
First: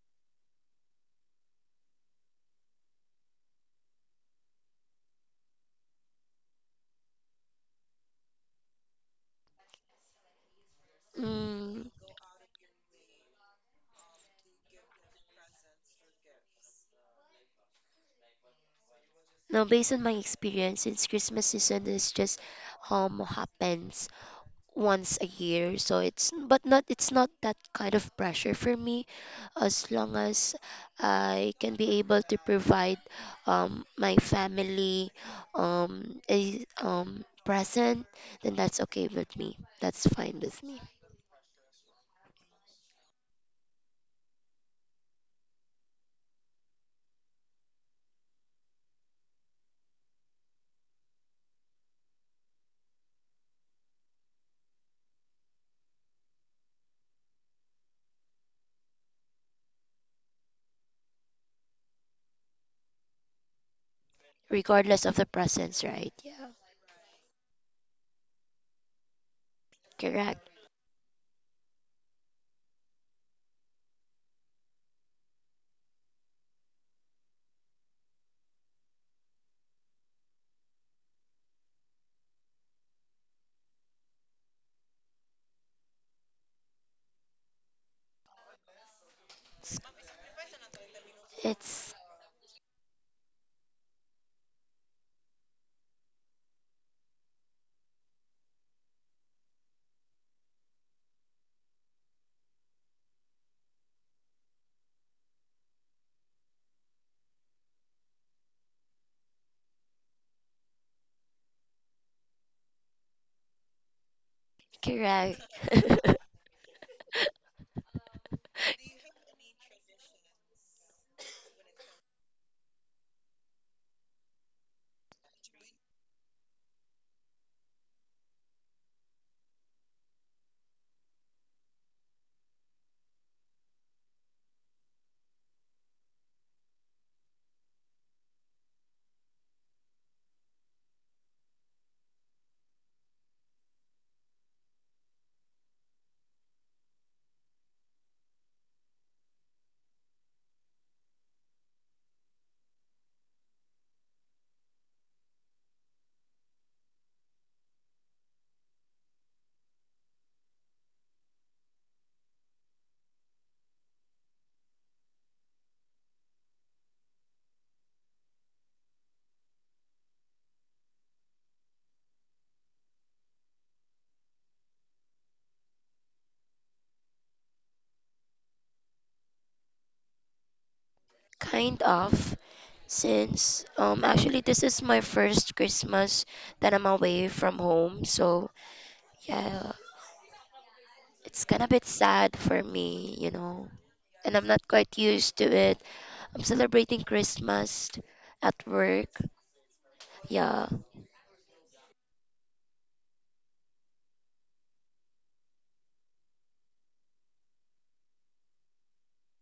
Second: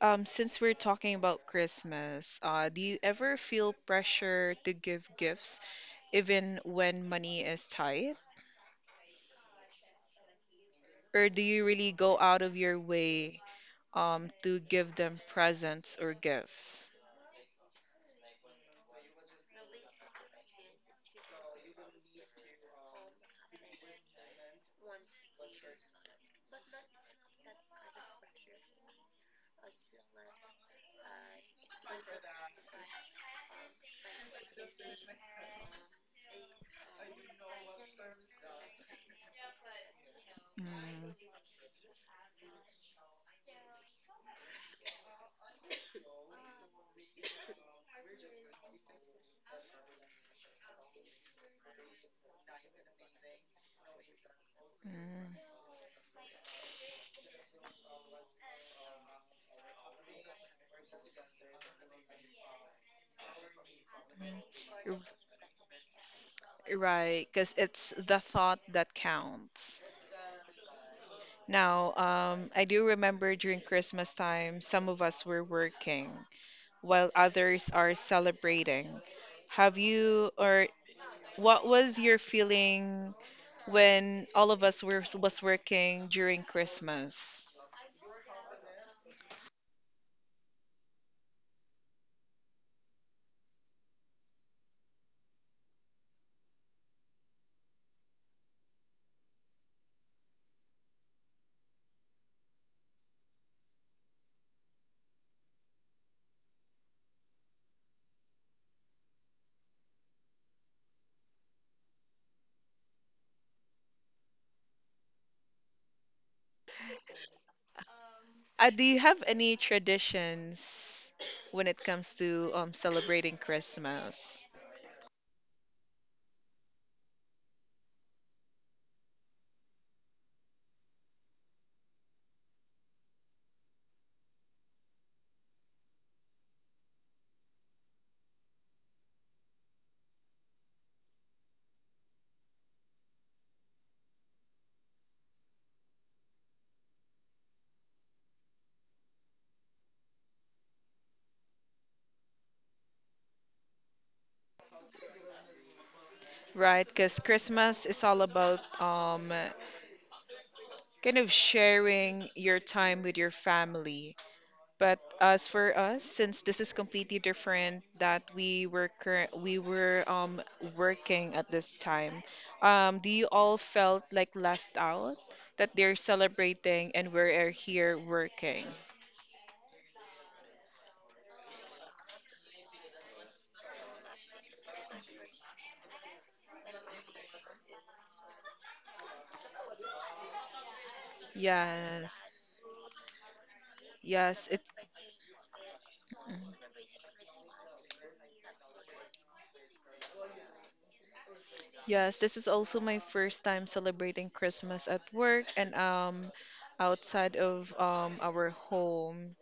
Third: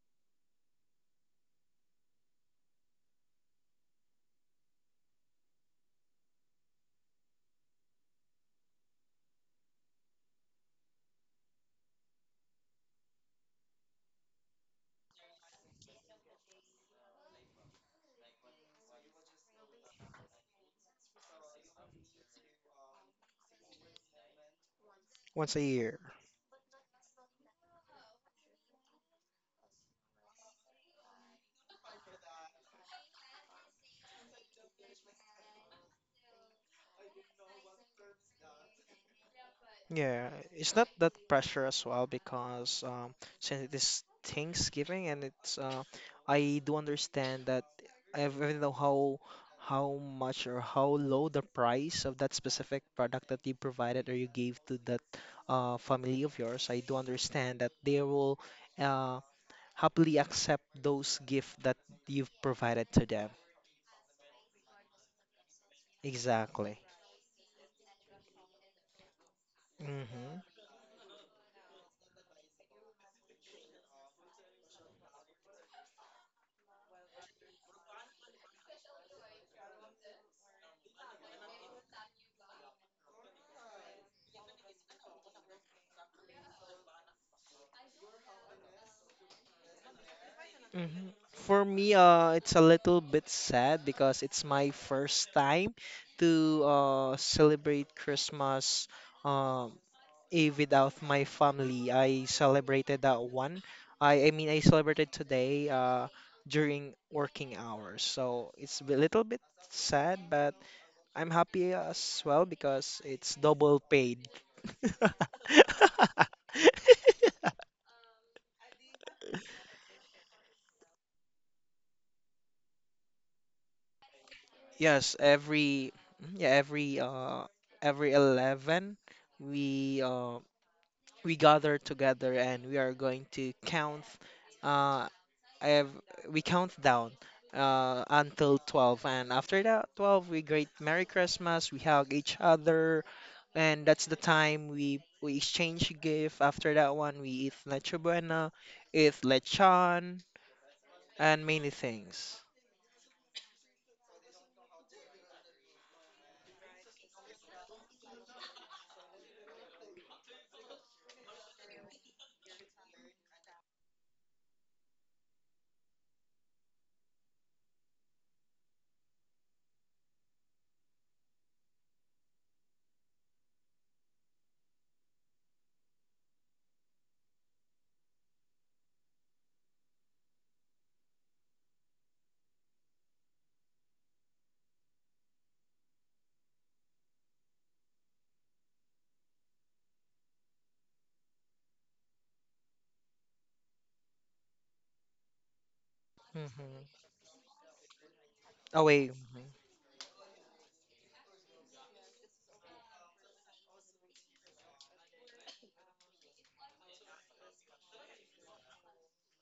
Since we're talking about Christmas, do you ever feel pressure to give gifts even when money is tight? Or do you Mm, really go out of your way to give them presents or gifts? now based on my experience, since Christmas season is just happens once a Once a year, year. so it's, but not, it's not that kind of pressure for me. As long as I can be able to provide my family a present, then that's okay with me, that's Yeah, fine with Mm. it's me, not that pressure as well because since it is Thanksgiving and it's I do understand that even though how much or how low the price of that specific product that you provided or you gave to that Mm. Family of yours, I do understand that they will uh, happily accept those gifts that you've provided to them. regardless of the presents, right? Yeah, Exactly. Right, because it's the thought that counts. Hmm. correct. Now, I do remember during Christmas time, some of us were working while others are celebrating. Have you, or what was your feeling when all of us were was working during Christmas? it's, Mhm. For me, it's it's a little bit sad because it's my first time to celebrate Christmas um, Eve without my family. I celebrated that one. I mean, I celebrated today during working hours. So it's a little bit sad, but I'm happy as well because it's double paid. correct. Do you have any traditions when it comes to celebrating Christmas? Yes, every mm, yeah, every 11 we uh we gather together and we are going to count uh I have we count down until 12 and after that 12 we greet Merry Christmas, we hug each other and that's the time we exchange gift. After that one we eat Nacho Buena, eat lechon and many things. Right, because Christmas is all about kind of sharing your time with your family. But as for us, since this is completely different that we were um, working at this time, do you all felt like left out that they're celebrating and we're here working? Kind of, since actually this is my first Christmas that I'm away from home, so yeah, it's kind of bit Yes, sad for me, you know. And I'm yes. not quite used to it. I'm Mm. Mm-hmm. celebrating Christmas at work. Away. Yeah. Yes, this is also my first time celebrating Christmas at work and um, outside of um, our home.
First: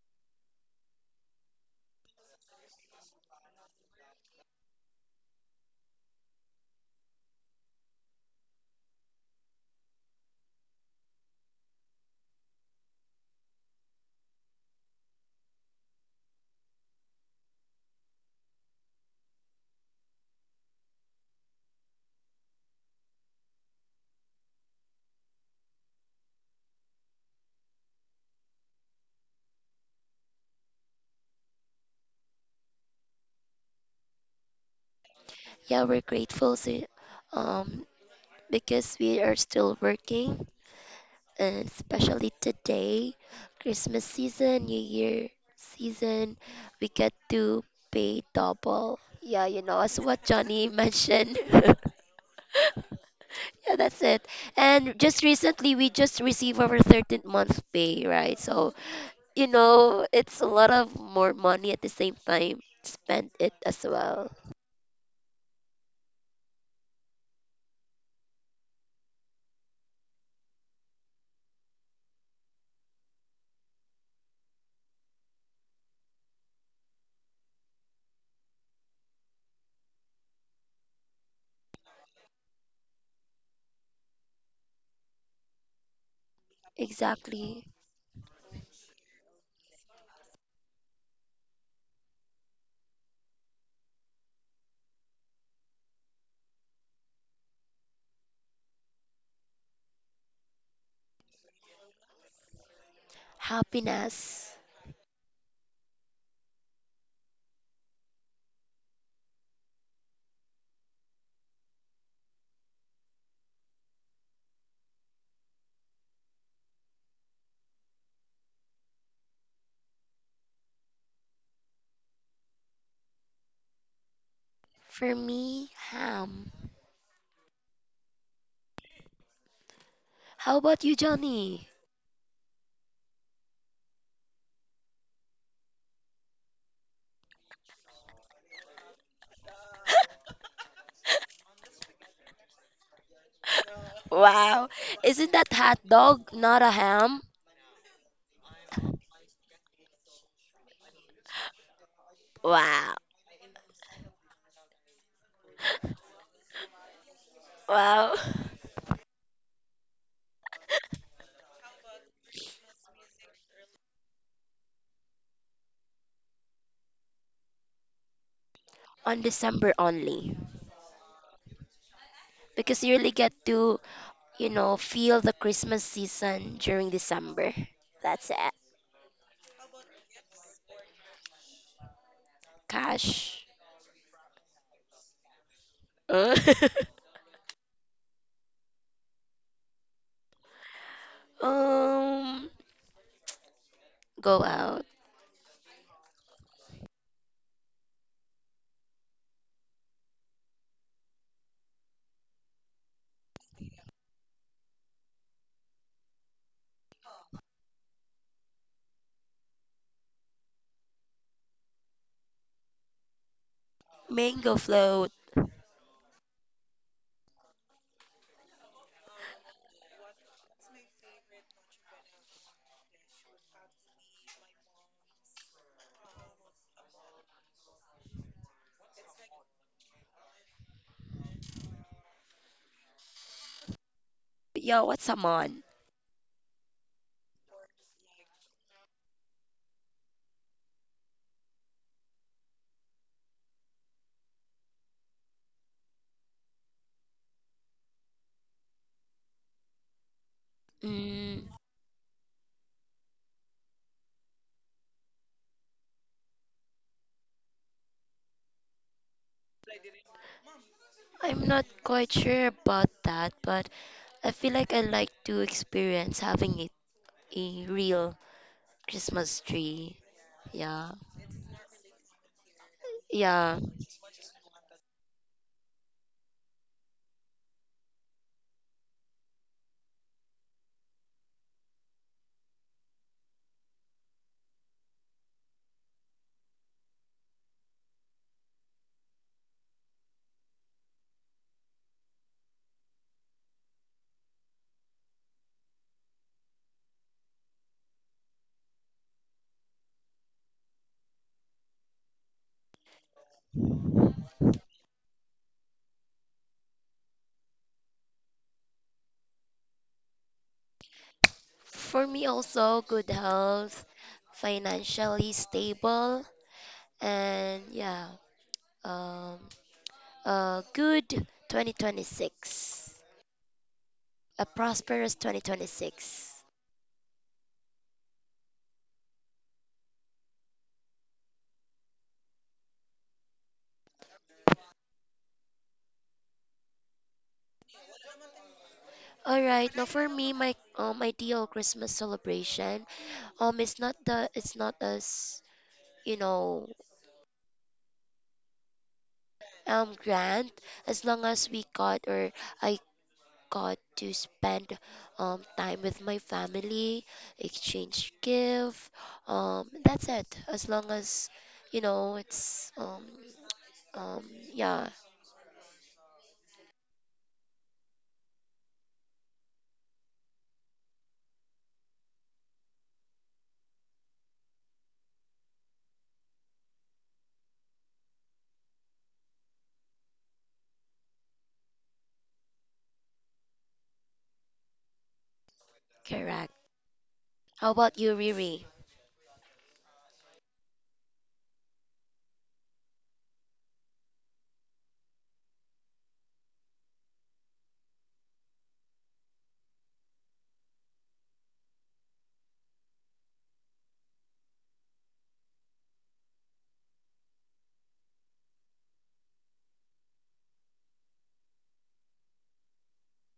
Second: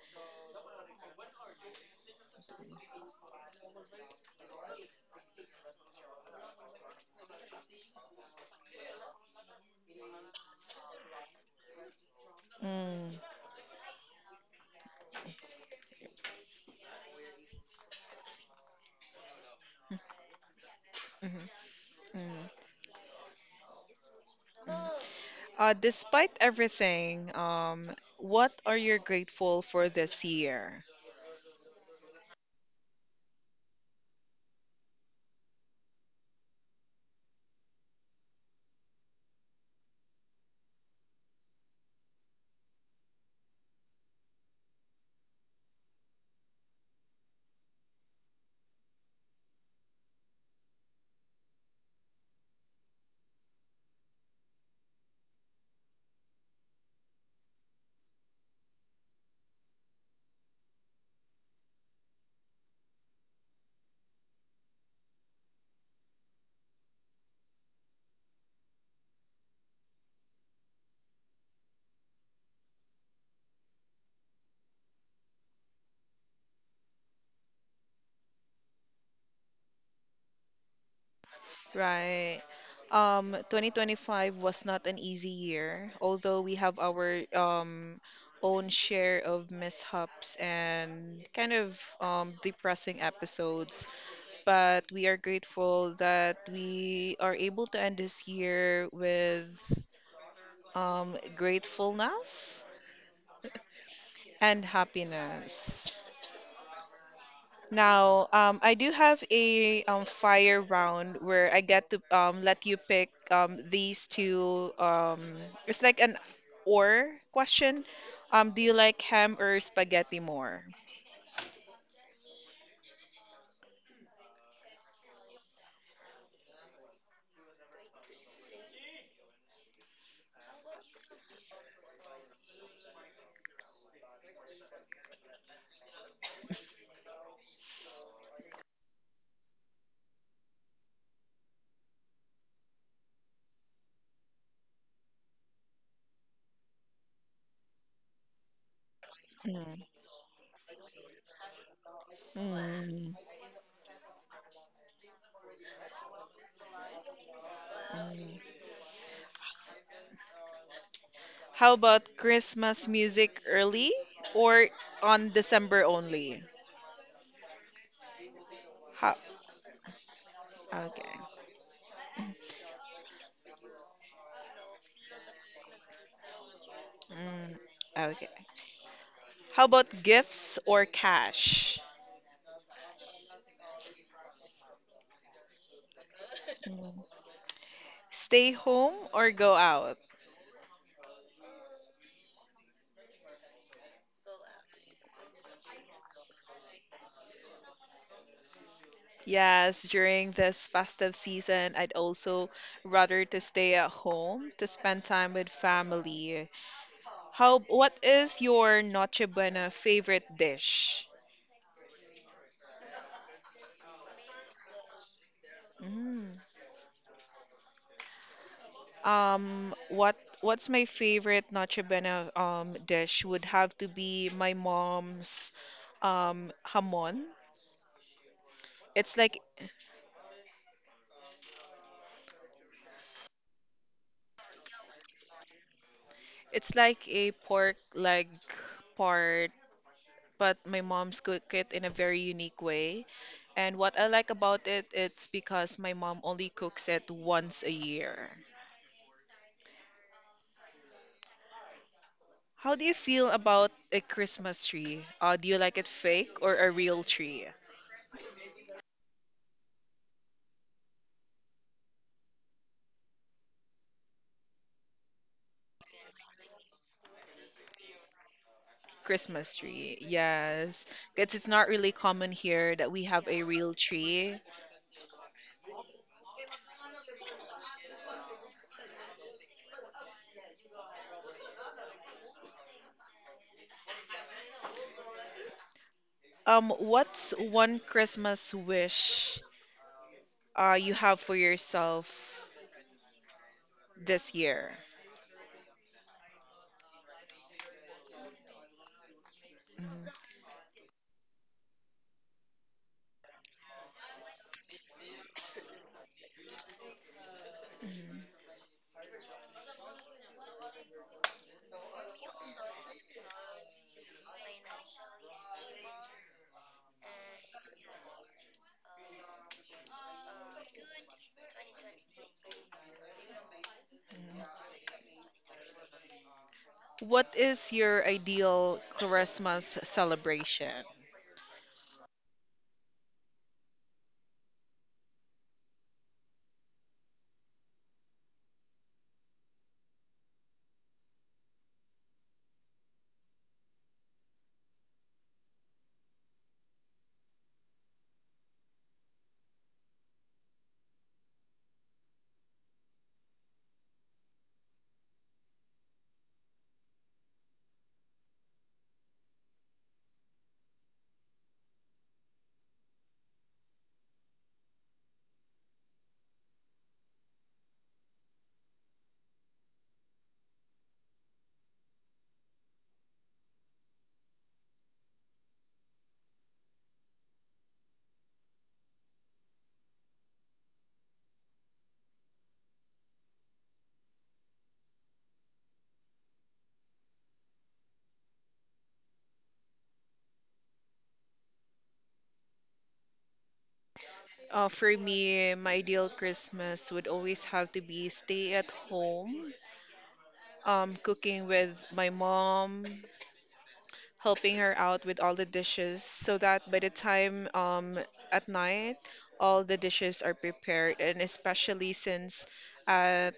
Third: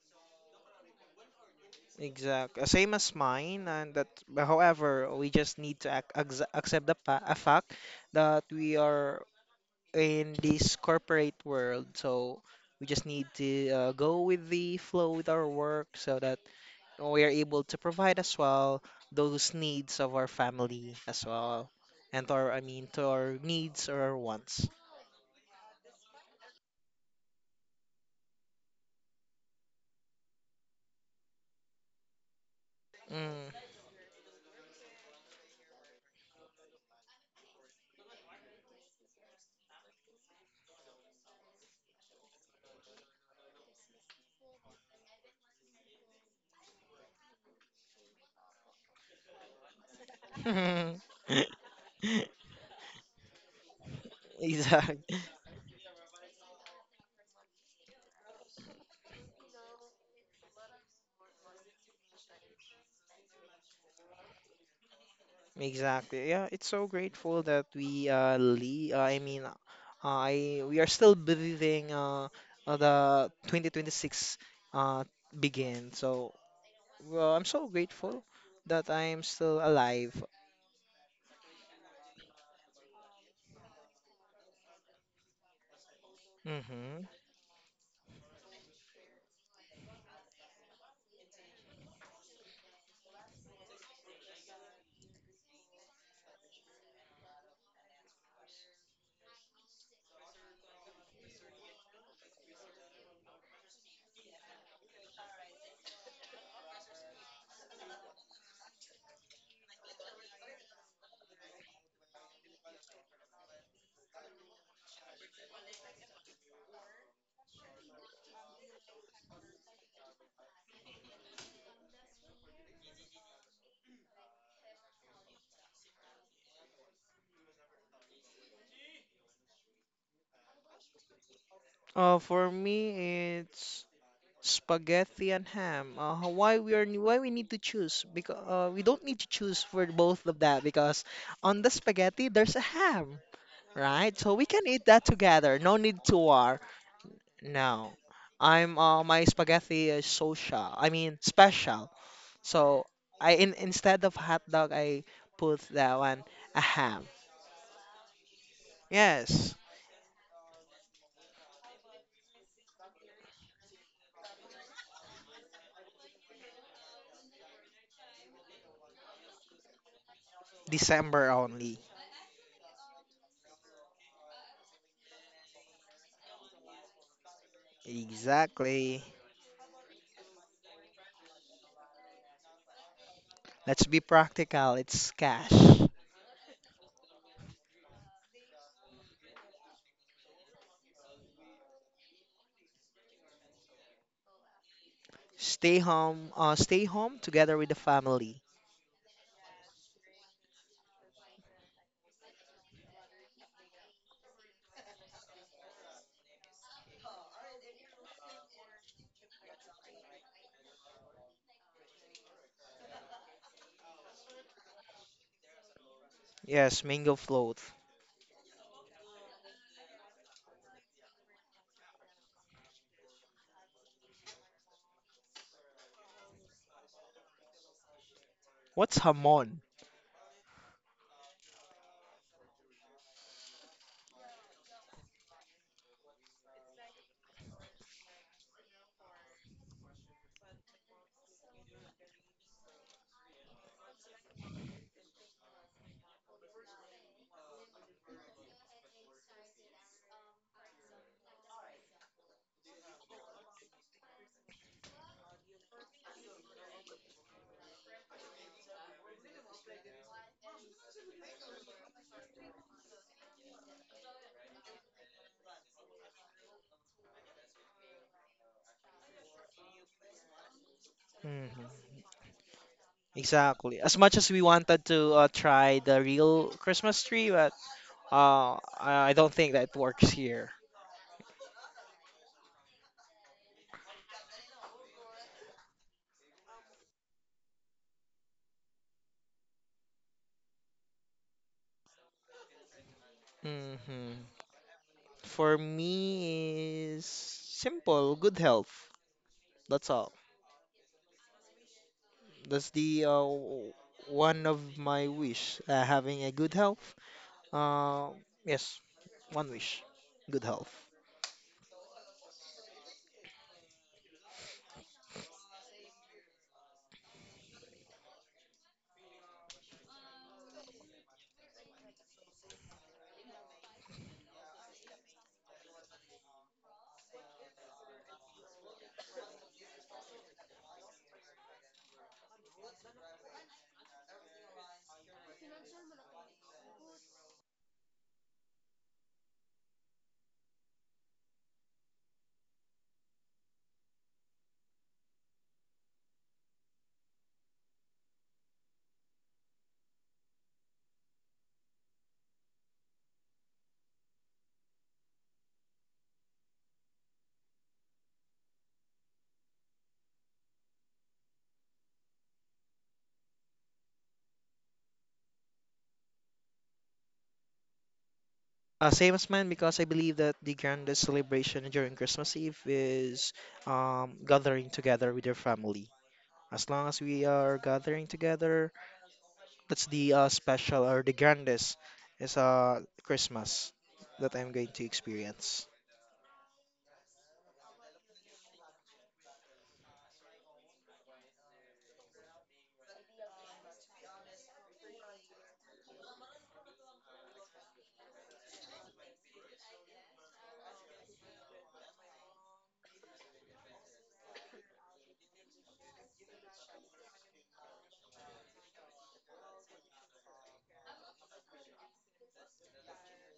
Exact, same as mine, and that. But however, we just need to accept the fa a fact that we are in this corporate world, so we just Mm. need to go with the flow with our work, so that we are able to provide as well those needs of our family as Mhm. well, and Mm. our I mean to our needs or our wants. Despite everything, what are you grateful for this year? Yeah, we're grateful to, um because we are still working, and especially today, Christmas season, New Year season, we get to pay double. Yeah, you know, as what Johnny Mm. mentioned. Yeah, that's it. And Exact. just recently, we just received our 13th month pay, right? So, you know, it's a lot of more money at the same time. Spend it as well. Exactly. Yeah, it's so grateful that we le I mean I we are still breathing the 2026 uh begin. So well, I'm so grateful that I'm still alive. Right. 2025 was not an easy year, although we have Mm-hmm. our Exactly. Own share of mishaps and kind of depressing episodes. But we are grateful that we are able to end this year with gratefulness Happiness. and happiness. Now, I do have a fire round where I get to let you pick these two. It's like an or question. Do you like ham or spaghetti more? For me, ham. How about you, Johnny? For me, it's spaghetti and ham. Why we are why we need to choose? Because we don't need to choose for both of that because on the spaghetti there's a ham, right? So we can Wow. eat that Isn't that together. No hot need to dog not war. a ham? No, I'm my Mm. spaghetti is social. I mean special. So Wow. Mm. Instead of hot dog, I put that one a ham. Wow. Mm. Yes, How about Christmas music early or on December only? How, On December only. okay. December only. Because you really get to, you know, feel the Christmas season during December. Mm, okay. That's it. Exactly. How about gifts or cash? Cash. Let's be practical. It's cash. Uh, Mm. Stay home or go out? um, go out. Stay home. Stay home together with the family. Yes, during this festive season, I'd also rather to stay at home to spend time with family. How, what is your Noche Buena favorite dish? Mango float. Mm. Yes, mango float. Um, what what's my favorite Noche Buena um, dish would have to be my mom's um, hamon. What's It's like, hamon? Yo, what's a mon? it's like a pork leg, but my mom's cook it in a very unique way. And what I like about it, it's because my mom only cooks it once a year. Mm, How do you feel about a Christmas tree? Do you like it fake or a real tree? I'm not quite sure about that, but I feel like I like to experience having it a real Christmas Christmas tree. tree, yes. Yeah. Because it's not really Hmm. common here that we have a Yeah. real Exactly. As much as tree. we wanted to try the real Christmas tree, but I don't think that works here. What's one Christmas wish you have for yourself hmm this year? For me is simple, good health. That's all. Mhm. That's the one of my wish. Having a good health. Uh, Mhm. yes, one wish. Good health. For me also good health, financially stable, and yeah, um a good 2026, a prosperous 2026. What is your ideal Christmas celebration? All right. Now for me, my ideal Christmas celebration, it's not as, you know, grand. As long as we got or I got to spend time with my family, exchange gift. That's it. As long as, you know, it's um yeah. Same as mine because I believe that the grandest celebration during Christmas Eve is gathering together with your family. As long as we are gathering together, that's the special or the grandest is Christmas that I'm going to experience. Correct. How about you, Riri? For me, my ideal Christmas would always have to be stay at home, cooking with my mom, helping her out with all the dishes, so that by the time at night, all the dishes are prepared. And especially since at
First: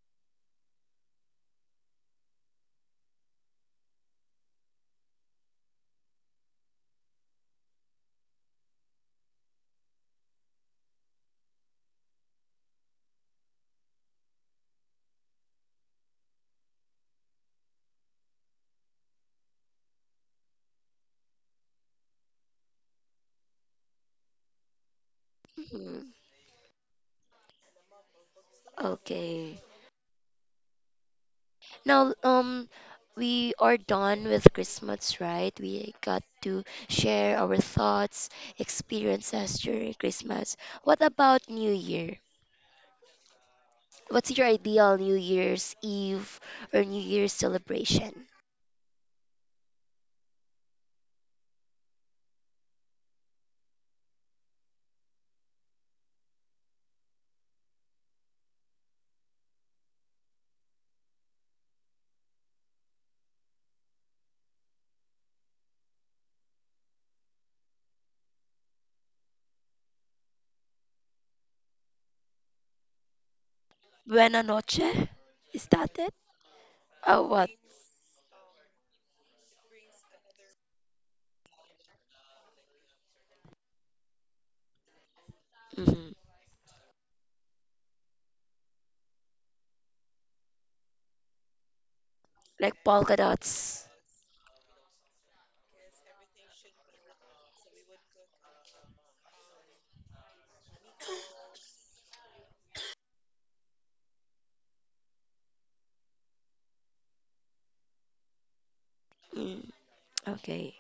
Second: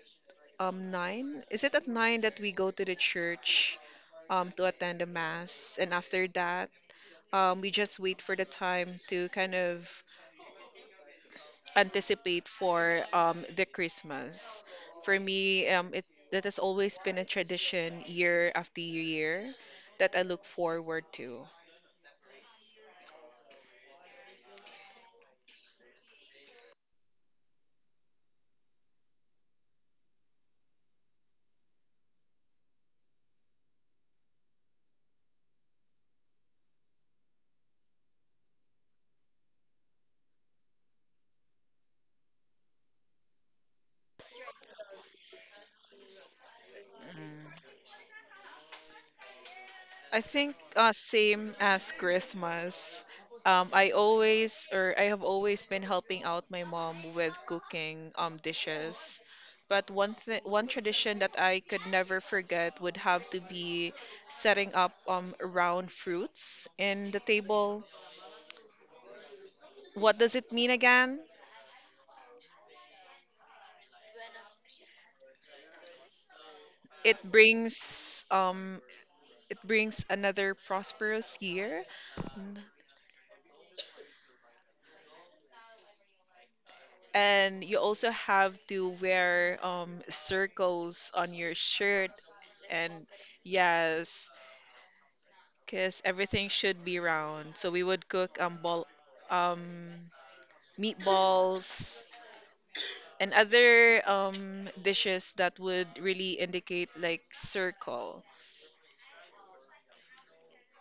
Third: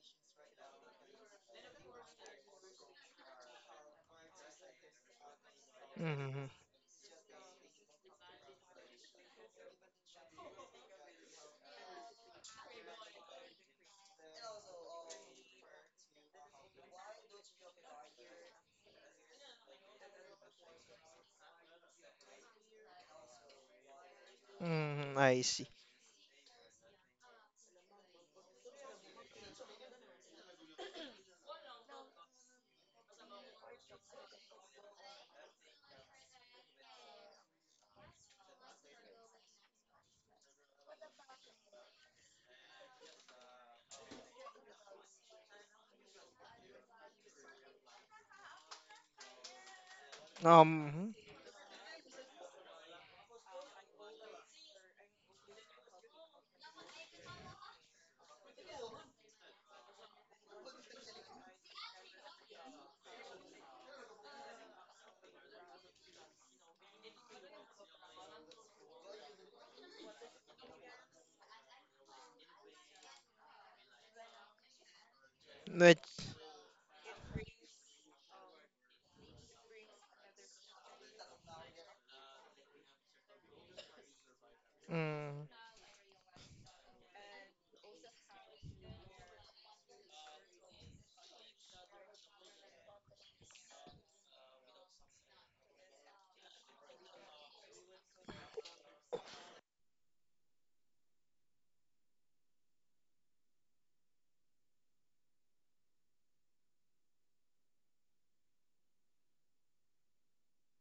9, is it at 9 that we go to the church to attend the mass? And after hmm that, we just wait for the time to kind of anticipate for the Christmas. For me, it that has always been a tradition year after year that I look forward to. I see. Mhm. Okay. Now, we are done with Christmas, right? We got to share our thoughts, experiences during Christmas. What about New Year? What's your ideal New Year's Eve or New Mm. Year's celebration? I think Um, same as Christmas. I always or I have always been helping out my mom with cooking dishes. But one tradition that I could never forget would have to be setting up round fruits in the table. What does it mean again? Buena noche. Is that which, it? It Oh, what? brings um it brings another prosperous year. mm, Hmm. And you also have to wear circles on your shirt. Like And polka dots. yes, because everything should be round. So we would cook ball, um, meatballs and other dishes that would really indicate like circle. Mm, okay.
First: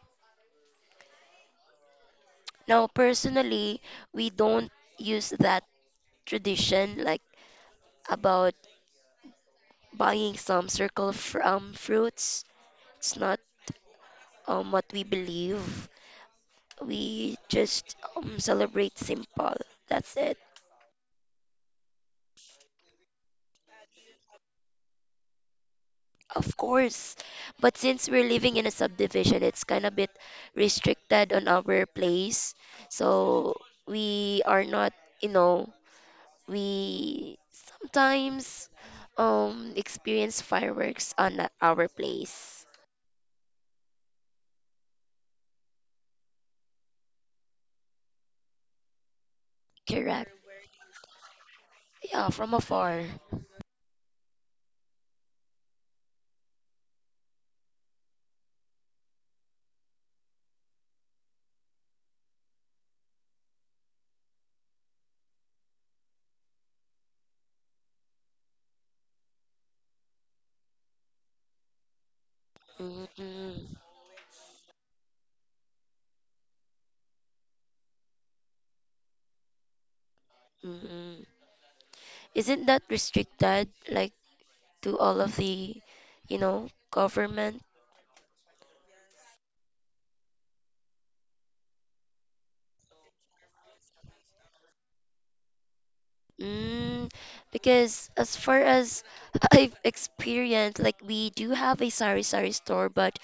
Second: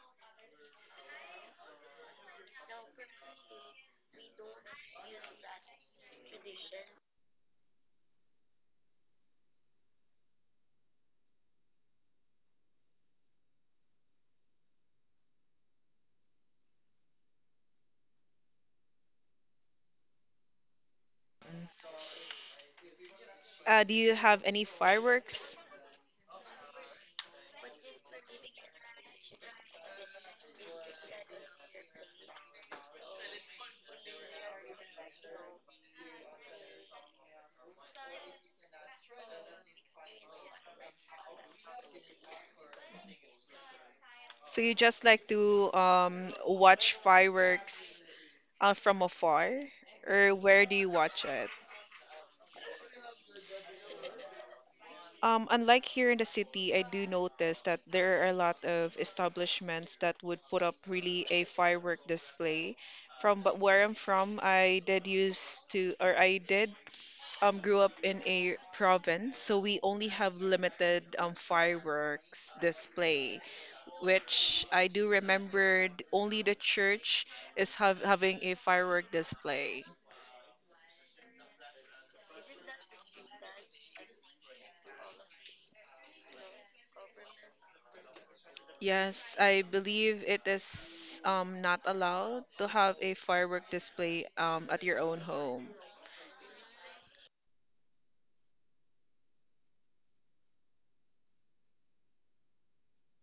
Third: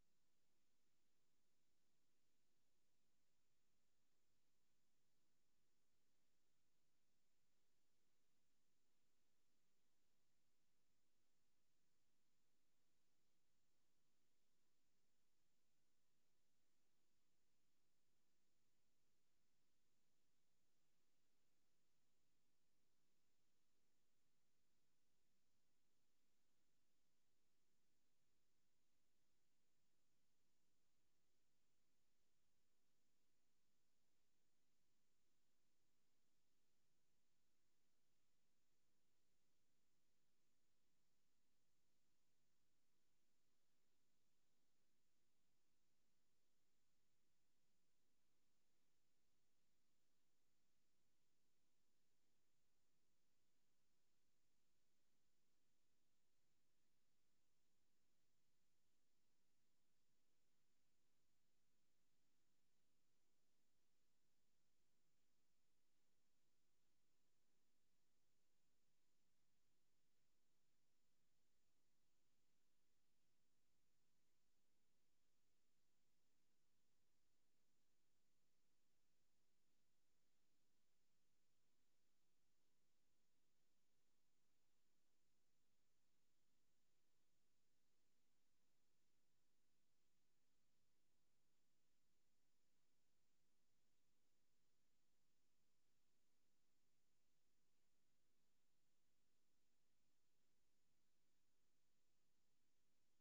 Now, personally, we don't use that tradition, like about buying some circle from fruits. It's not what we believe. We just celebrate simple. That's it. Do you have any fireworks? Of course. But since we're living in a subdivision, it's kind of bit restricted on our place. So we are not, you know, we sometimes experience fireworks on our place. So you just like to watch fireworks from afar, Correct. or where do you watch it? Yeah, from afar. Unlike here in the city, I do notice that there are a lot of establishments that would put up really a firework display. From but where I'm from, I did used to, or I did grew up in a province, so we only have limited fireworks display, Mm-mm, which I do remember only the church having a firework display. mm-mm. Isn't that restricted? Like, to all of the, you know, government. Yes, I believe it is not allowed to have a firework display at your own home. Mm, because as far as I've experienced, like we do have a sari-sari store, but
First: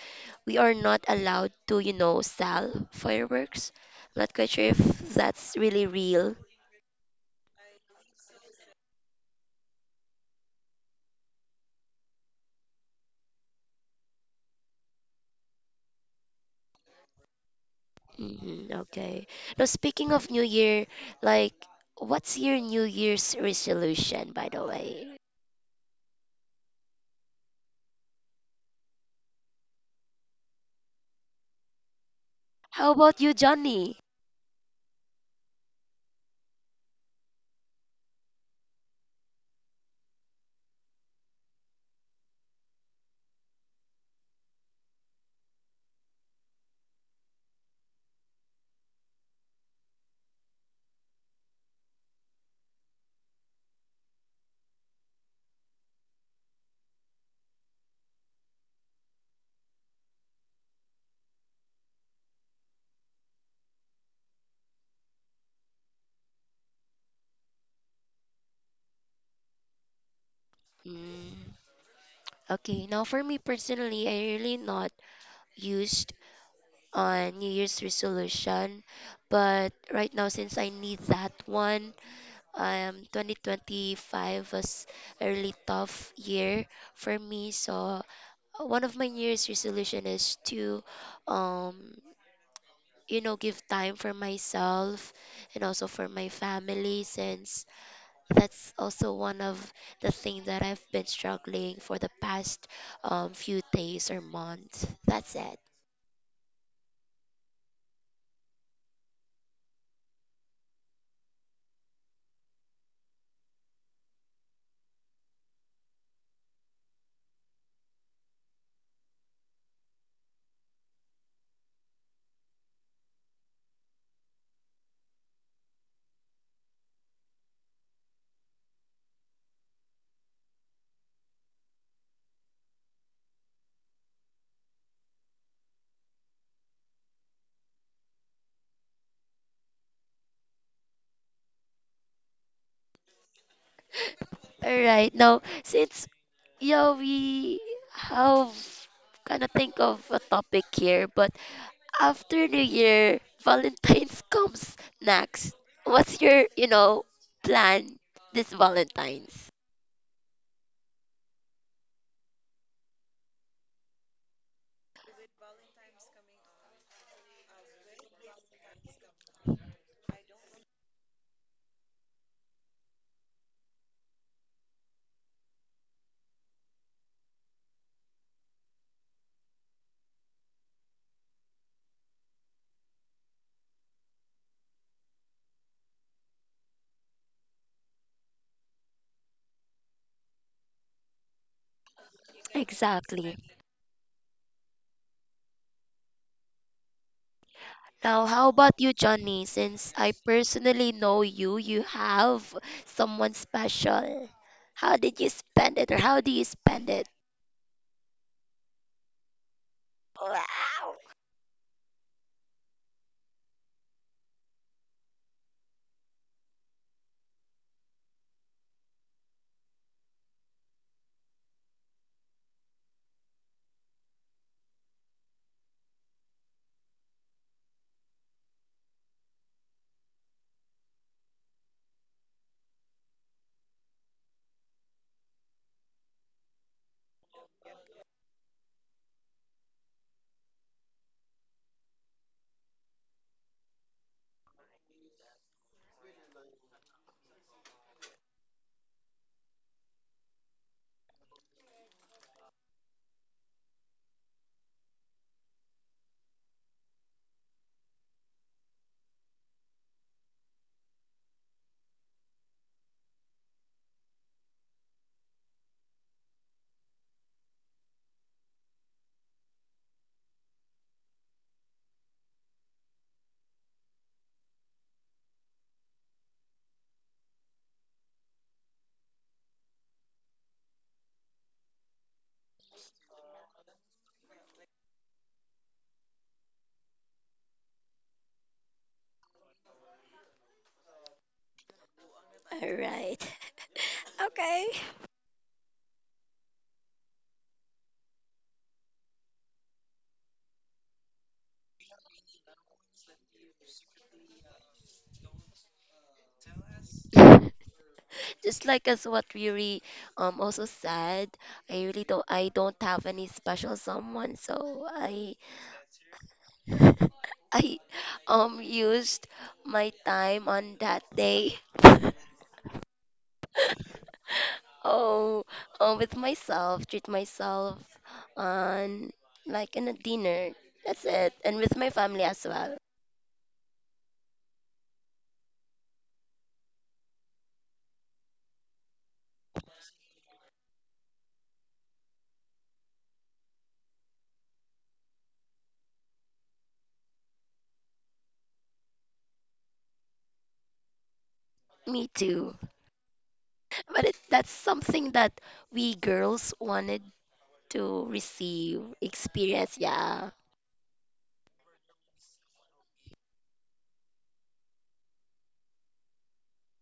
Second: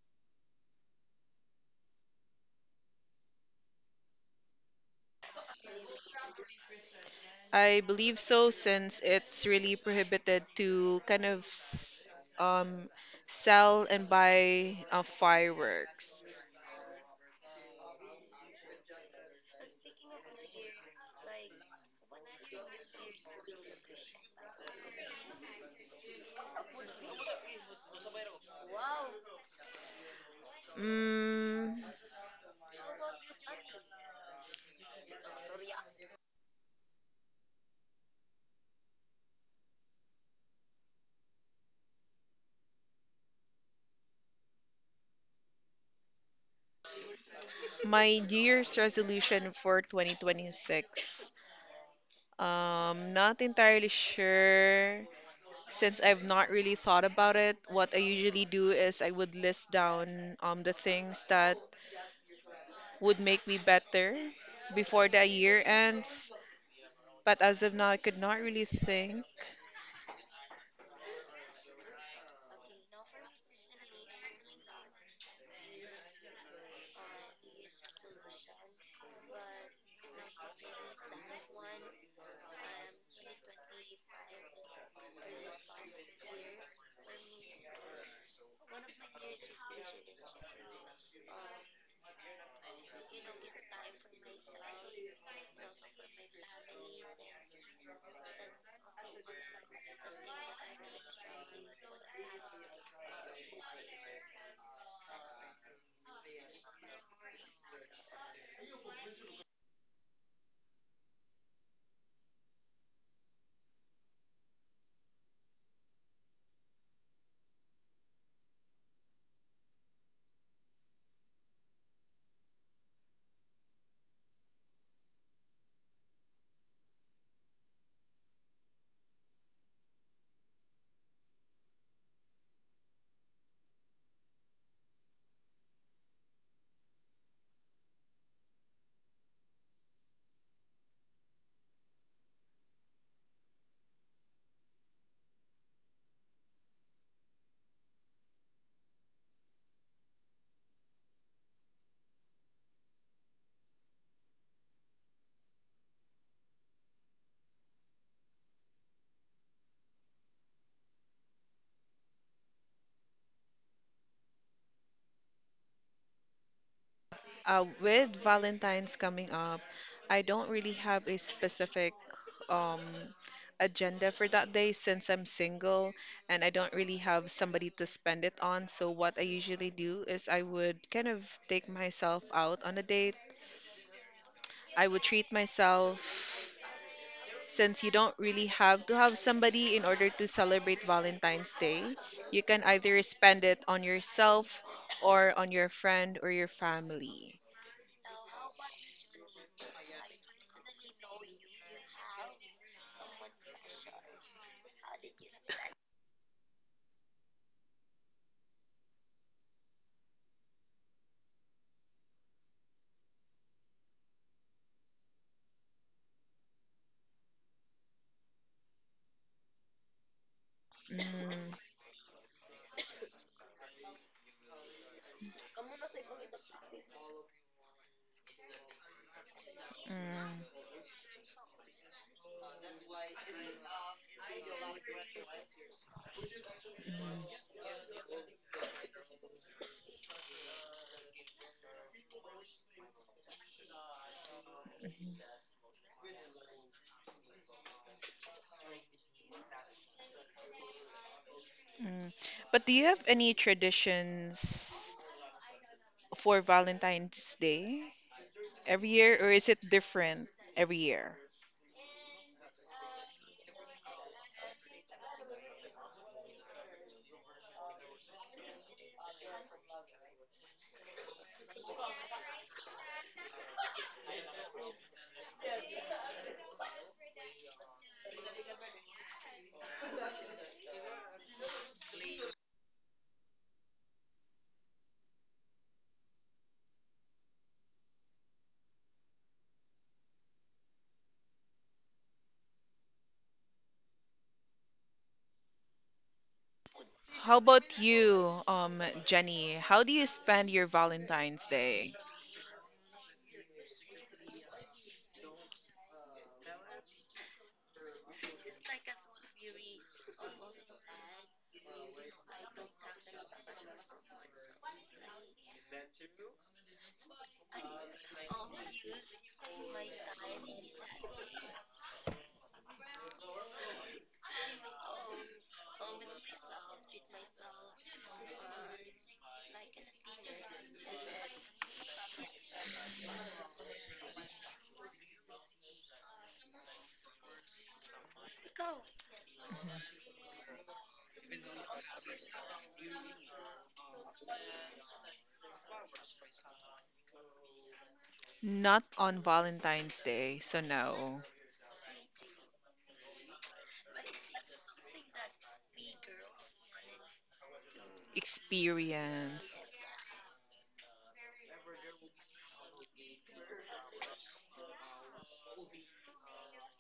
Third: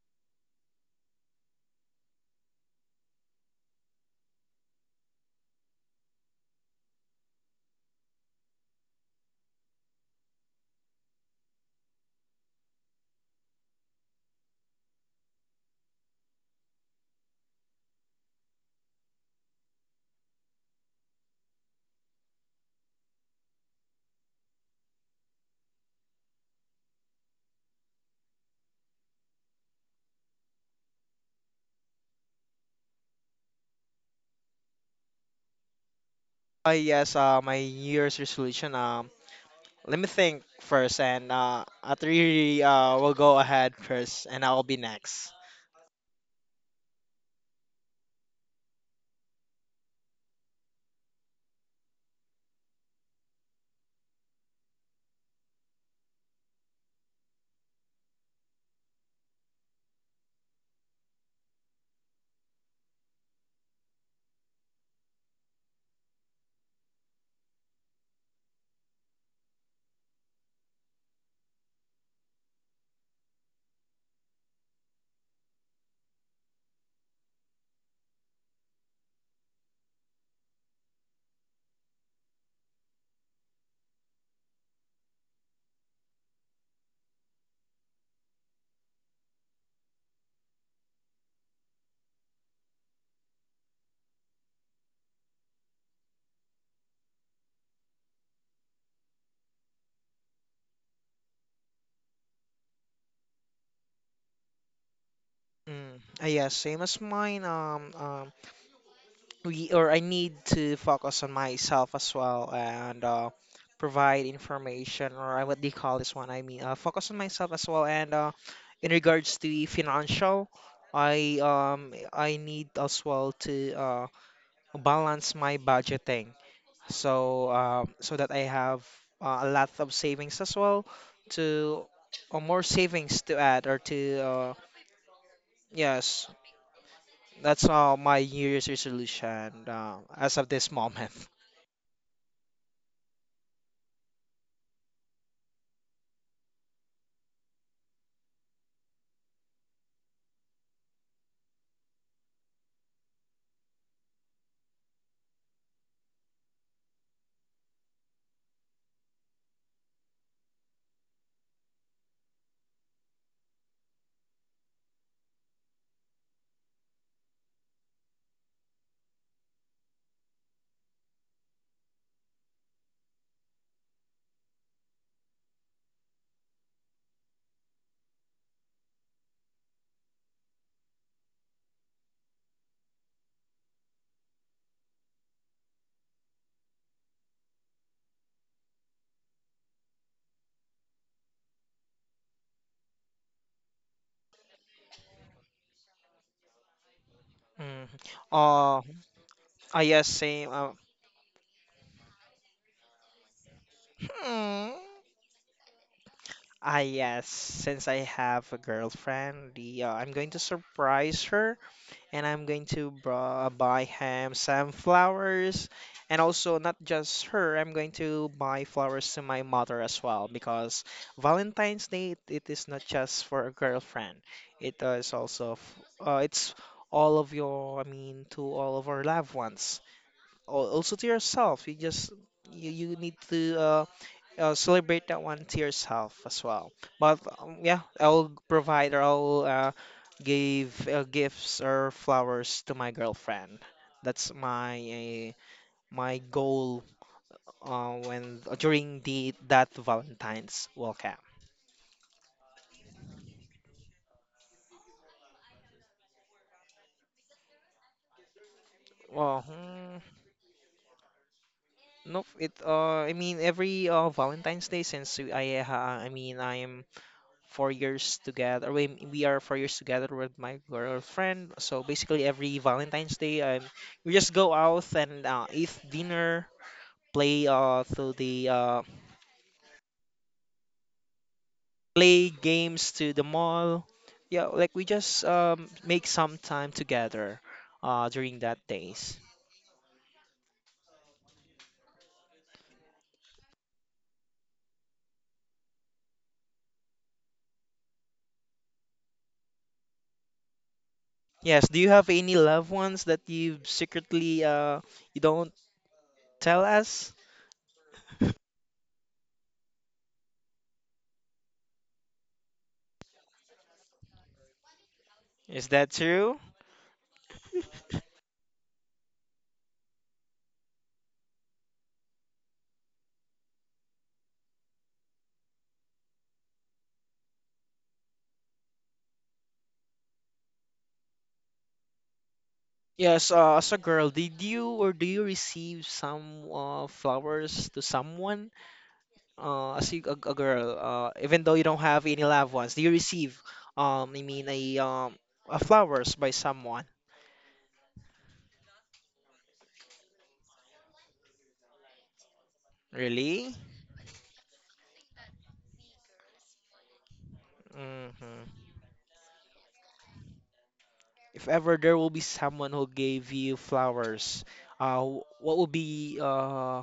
we are not allowed to, you know, sell fireworks. Not quite sure if that's really real. I believe so, since it's really prohibited to kind of um, sell and buy fireworks. Hmm, okay. Now, speaking of New Year, like, what's your New Year's resolution, by the way? Mm, How about you, Johnny? I guess my New Year's resolution. Let me think first, and after you, will go ahead first, and I'll be next. my New Year's resolution for 2026. Not entirely sure since I've not really thought about it. What I usually do is I would list down the things that would make me better before the year ends. But as of now, I could not really think. Mm, okay. Now, for me personally, I really not used on New Year's resolution. But right now, since I need that one, 2025 was a really tough year for me. So one of my New Year's resolution is to, um, you know, give time for myself and also for my family, since that's also one of the things that I've been struggling for the past few days or months. That's it. Mm, yeah, same as mine. We or I need to focus on myself as well and provide information or what do you call this one? I mean, focus on myself as well. And in regards to the financial, I need as well to balance my budgeting so that I have a lot of savings as well to or more savings to add or to yes. That's all my New Year's resolution as of this moment. All right. Now, since yeah, we have kind of think of a topic here, but after New Year, Valentine's comes next. What's your, you know, plan this Valentine's? With Valentine's coming up, I don't really have a specific um, agenda for that day since I'm single and I don't really have somebody to spend it on. So, what I usually do is I would kind of take myself out on a date. I would treat myself, since you don't really have to have somebody in order to celebrate Valentine's Day. You can either Exactly. spend it on yourself or on your friend or your family. Mm. Now, how about Oh, you, Johnny? Since yes, I same. Personally know you, you have someone special. hmm. How did you spend it, or how do you spend it? Yes. Since I have a girlfriend, the I'm going to Wow. surprise her, and I'm going to buy him some flowers, and also not just her. I'm going to buy flowers to my mother as well because Mm, mm, Valentine's Day it is not just for a girlfriend. It is also it's all of your, I mean, to all of our loved ones. Also to yourself you just you need to celebrate that one to yourself as well but mm, yeah I'll provide or I'll give gifts or flowers to my girlfriend that's my mm, my goal when during the that valentine's welcome. mm. But do you have any traditions for Valentine's Day every year, or Well, is it different every year? nope it I mean every Valentine's Day since I mean I'm 4 years together. We are 4 years together with my girlfriend. So basically, every Valentine's Day, we just go out and eat dinner, play uh to the uh play games to the mall. Yeah, like we just make some time together, during that days. All right. How about you, Jenny? How do you spend your Valentine's Yes. Do you Day? have any loved ones that you secretly you don't tell us? Okay, just like as what Riri also said, I don't have any special someone, so I Is that true? I used my time on that day. Oh, with myself, treat myself on like in a dinner. That's it, and with my family as well. Yes, as a girl, did you or do you receive some flowers to someone? As Mm-hmm. you, a girl, even though you don't have any loved ones, do you receive, I mean, a flowers by someone? Not on Valentine's Day, so no. Me too. Really? But it, that's something that we girls wanted to hmm receive, Experience. experience. Yeah. If ever there will be someone who gave you flowers, what would be, uh,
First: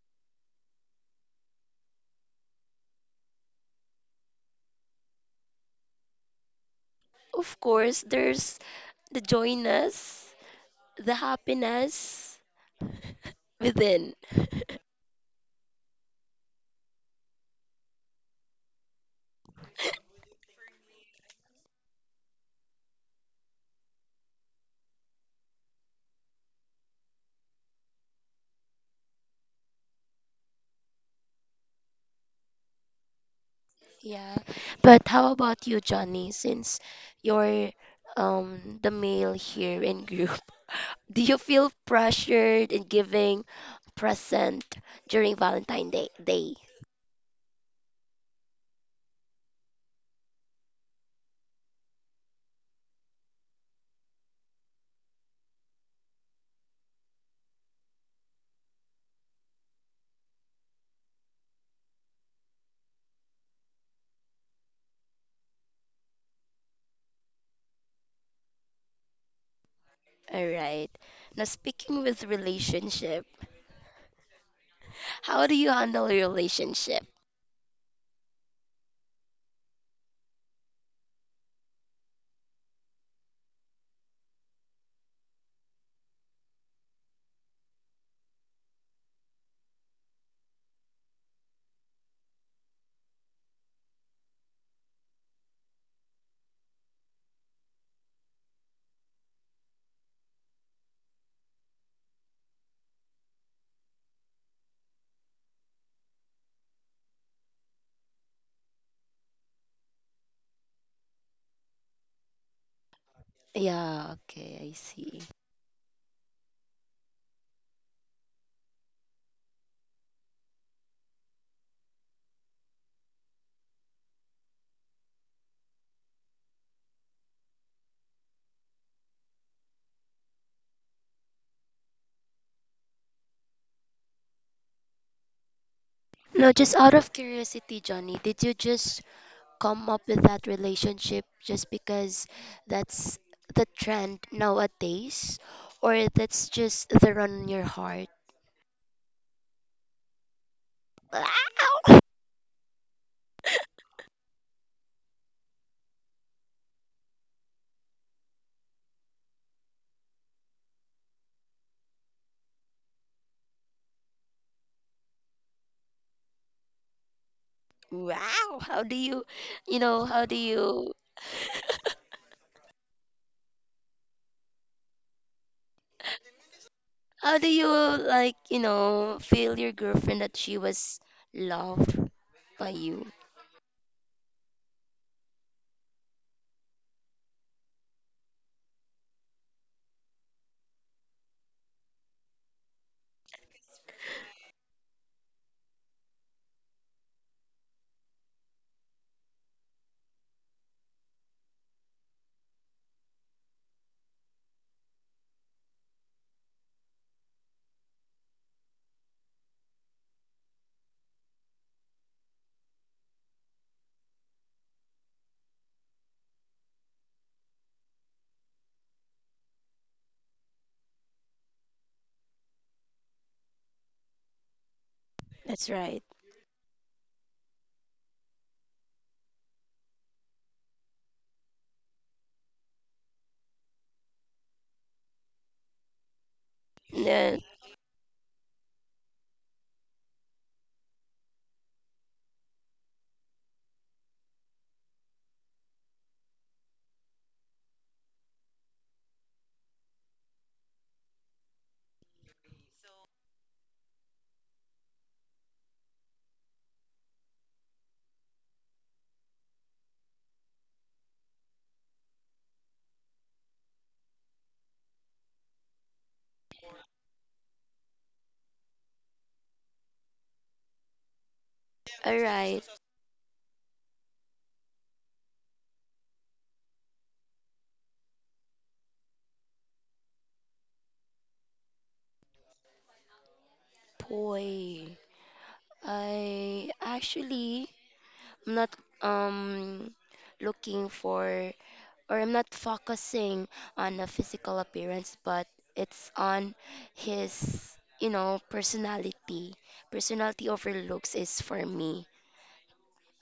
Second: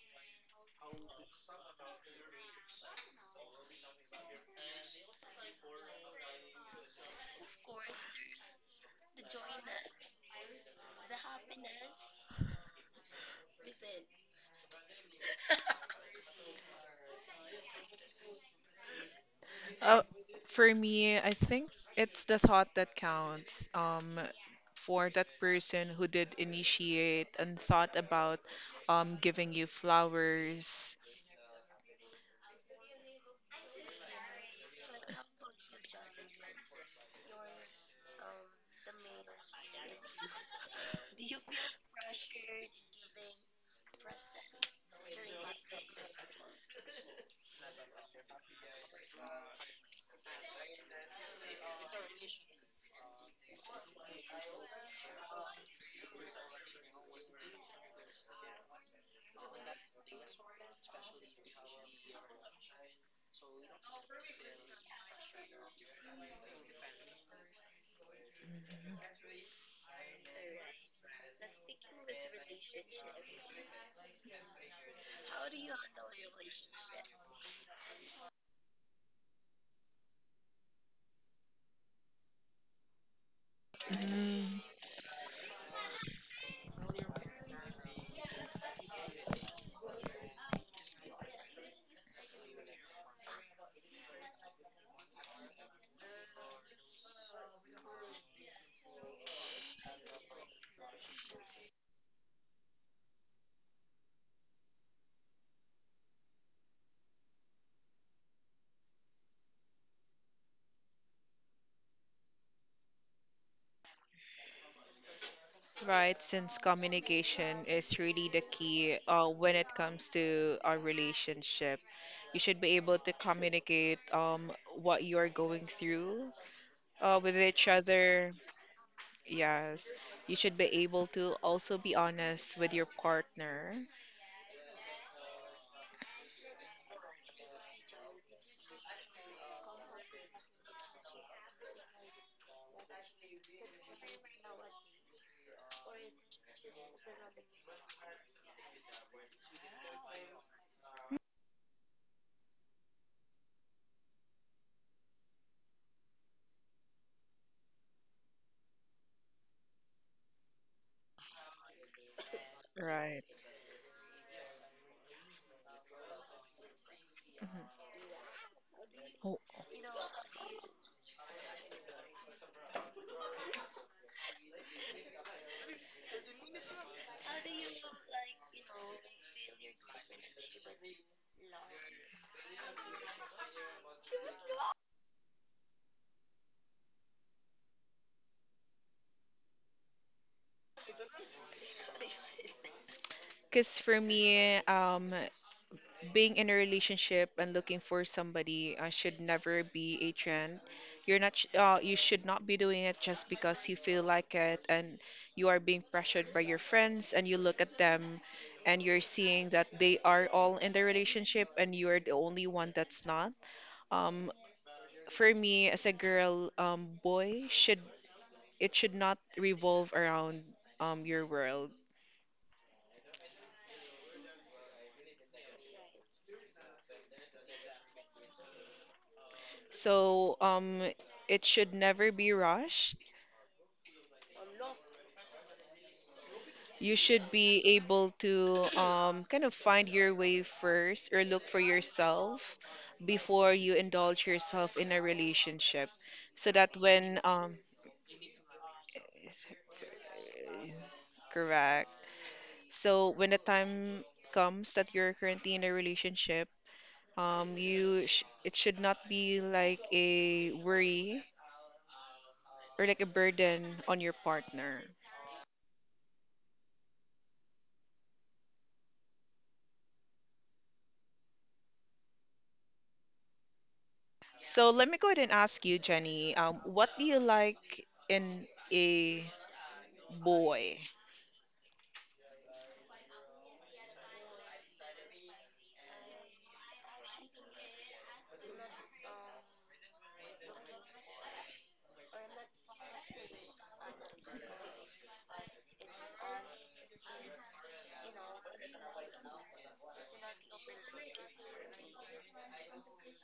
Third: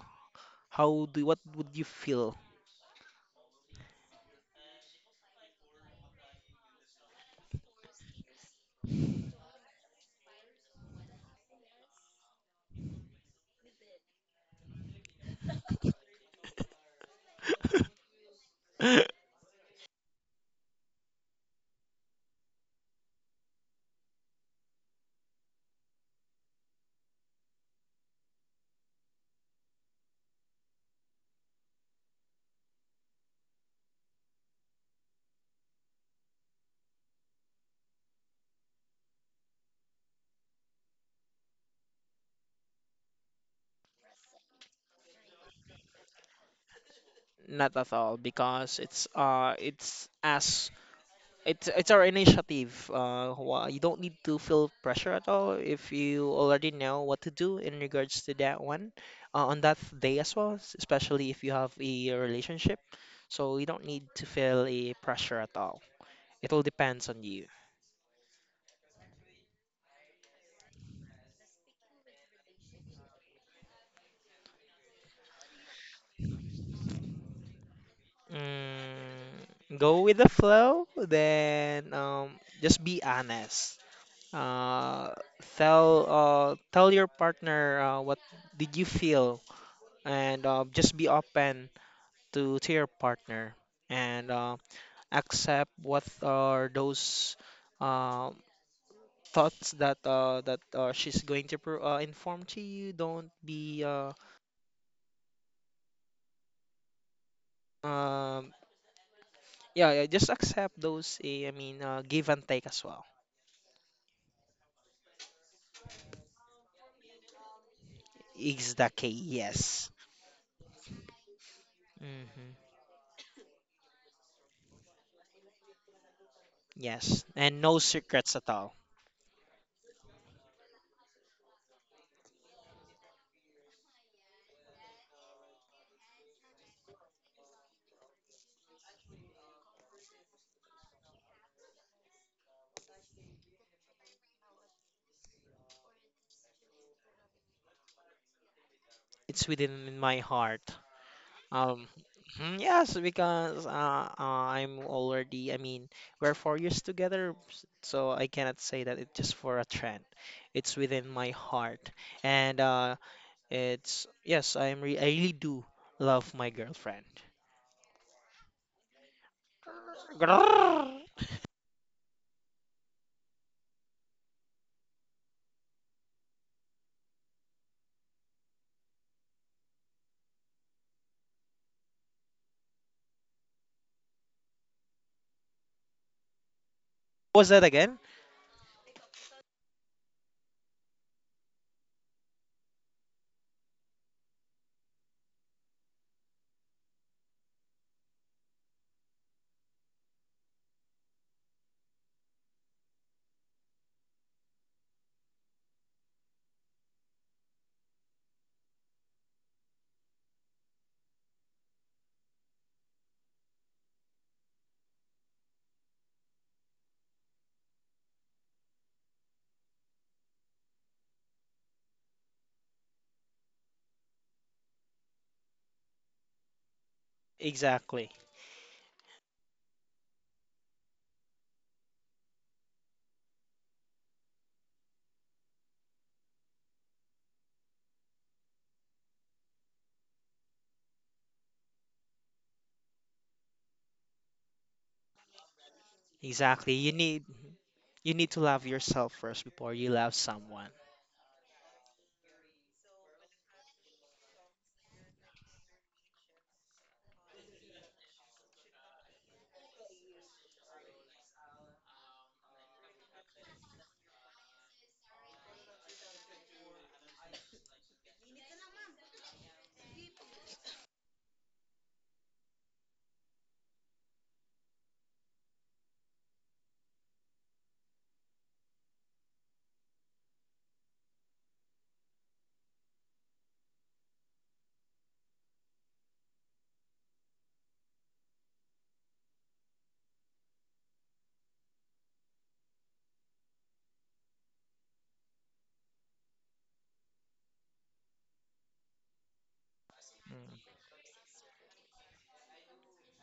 how do, what would you feel? Of course, there's the joyness, the happiness within. Uh, for me, I think it's the thought that counts. For that person who did initiate and thought about giving you flowers. Yeah. But how about you, Johnny? Since you're the male here in group, do you feel pressured in giving present during Valentine Day? Day? Not at all, because it's as it's our initiative. You don't need to feel pressure at all if you already know what to do in regards to that one, on that day as well, especially if you have a relationship. So you don't need to feel a pressure at all. It all depends on you. All right. Now speaking with relationship, how do you handle your relationship? Mm, go with the flow, then just be honest. Mhm. Uh, tell uh, tell your partner what did you feel, and just be open to your partner and accept what are those um thoughts that she's going to inform to you. Don't be um, yeah, yeah, just accept those. I mean, give and take as well. Yeah, okay, I see. Right, since communication is really the Is the key key, when it yes. comes to a relationship. You hmm should be able to communicate what you're going through Yes, with and each no other. secrets at all. Yes, you should be able to also be honest with your partner, No, just out of curiosity, Johnny, did you just come up with that relationship just because that's the trend nowadays, or that's just the run on your heart? It's within my heart. Wow! Um, mhm, yes, because I'm already, I mean, we're 4 years together, so I cannot say that it's just for a trend. It's within my heart. And right? Yes, I really do love my girlfriend. Mhm. Wow! How do you, you know, Grrrr. How do you, like, you know, feel your girlfriend that she was loved by you? What's that again? Because for me, being in a relationship and looking for somebody should never be a trend. You should not be doing it just because you feel like it and you are being pressured by your friends and you look at them and you're seeing that they are all in the relationship and you are the only one that's not. Um, for me as a girl, boy should it should not revolve around your world. That's right. Exactly. So it should never be rushed. You should Yeah, be able to kind of find your way first or look for yourself before you indulge yourself in a relationship. So Exactly. that when You need to love yourself first before you love someone. Correct. So when the time comes that you're currently in a relationship, you sh it should not be like a worry or like a burden on your partner. alright. So let me go ahead and ask you, Jenny, what do you like in a boy? Boy, I actually, I'm not, um, looking for, or I'm not focusing on a physical appearance, but it's on his, you know, personality. Personality Mm. overlooks is for me.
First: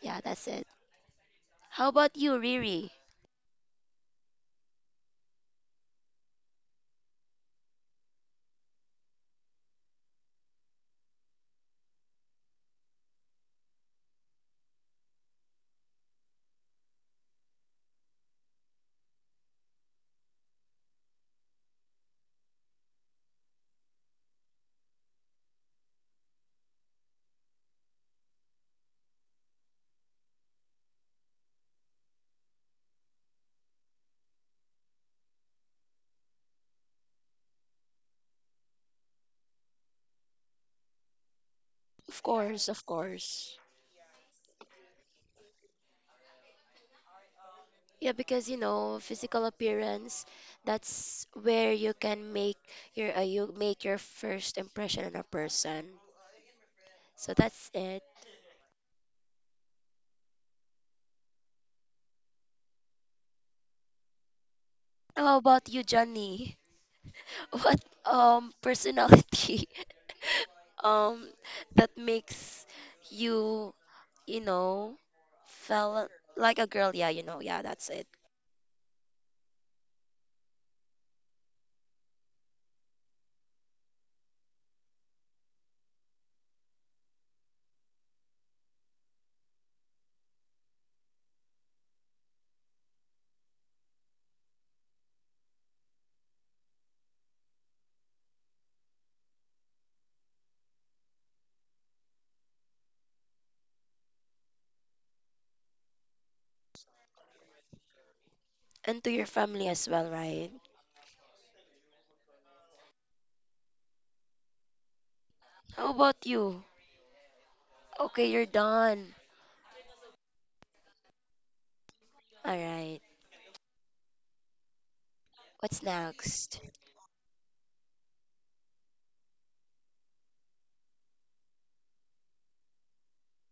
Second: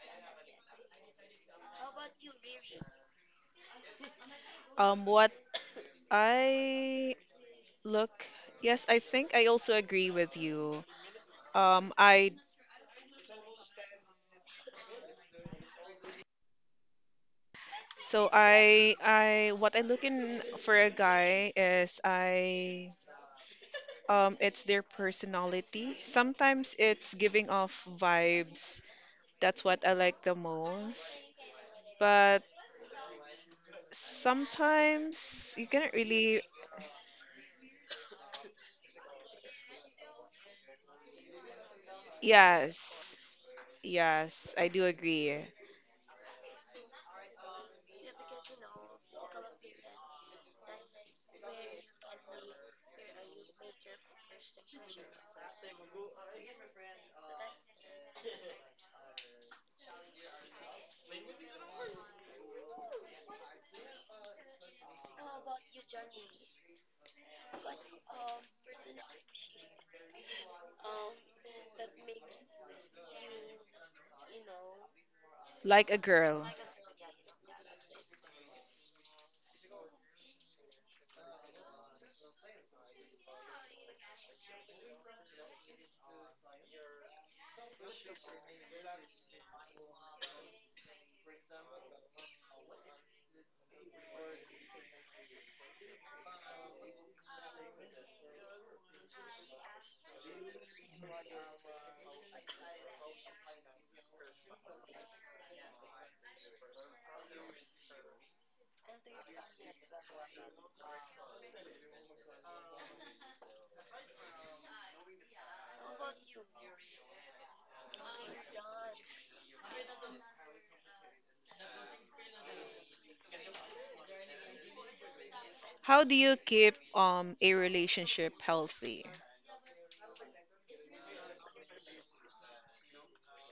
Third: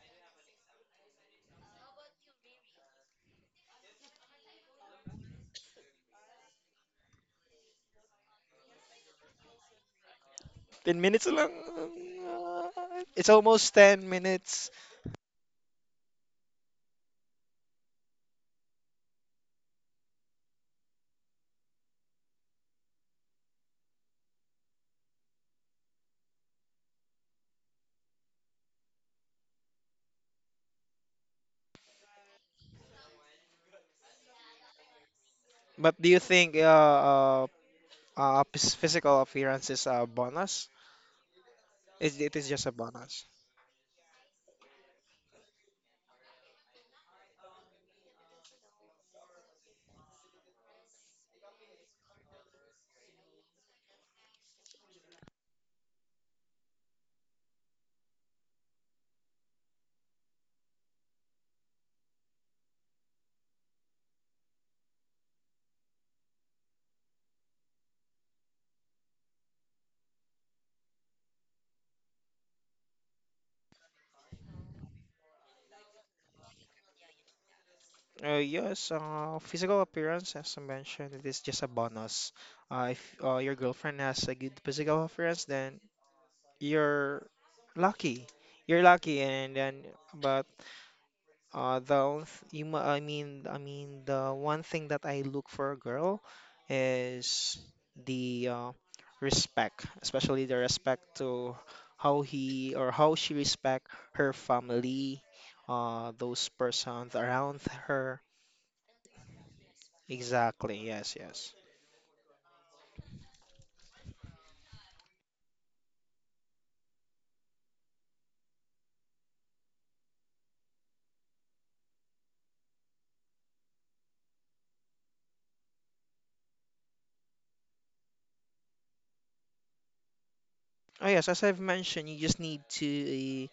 Yeah, that's it. How about you, Riri? Um, what I look, yes, I think I also agree with you. 10 minutes lang. I uh, It's almost 10 minutes. so I what I look in for a guy is I it's their personality. Sometimes it's giving off vibes. That's what I like the most. But sometimes you cannot But do you really. think uh physical appearance is a bonus. It, Of it is just course, a of Yes, bonus. course. yes, I do agree. Yeah, because you know, physical appearance, that's where you can make you make your first impression on a person. So that's it. How about you, Johnny? What personality um that makes you, you know, Like a felt girl. like a girl, yeah, you know, yeah, that's it. Yes, physical appearance, as I mentioned, it is just a bonus. If your girlfriend has a good physical appearance, then you're lucky. You're lucky, and then, but the only th- you, mu- I mean, the one thing that I look for a girl is the respect, especially the respect to how he or how she respect her family, those persons around her. And to your family as well, right? Exactly. Yes. Yes. How about you? Okay, you're done. All right, what's How do you next? keep a relationship healthy? Oh yes, as I've mentioned, you just need to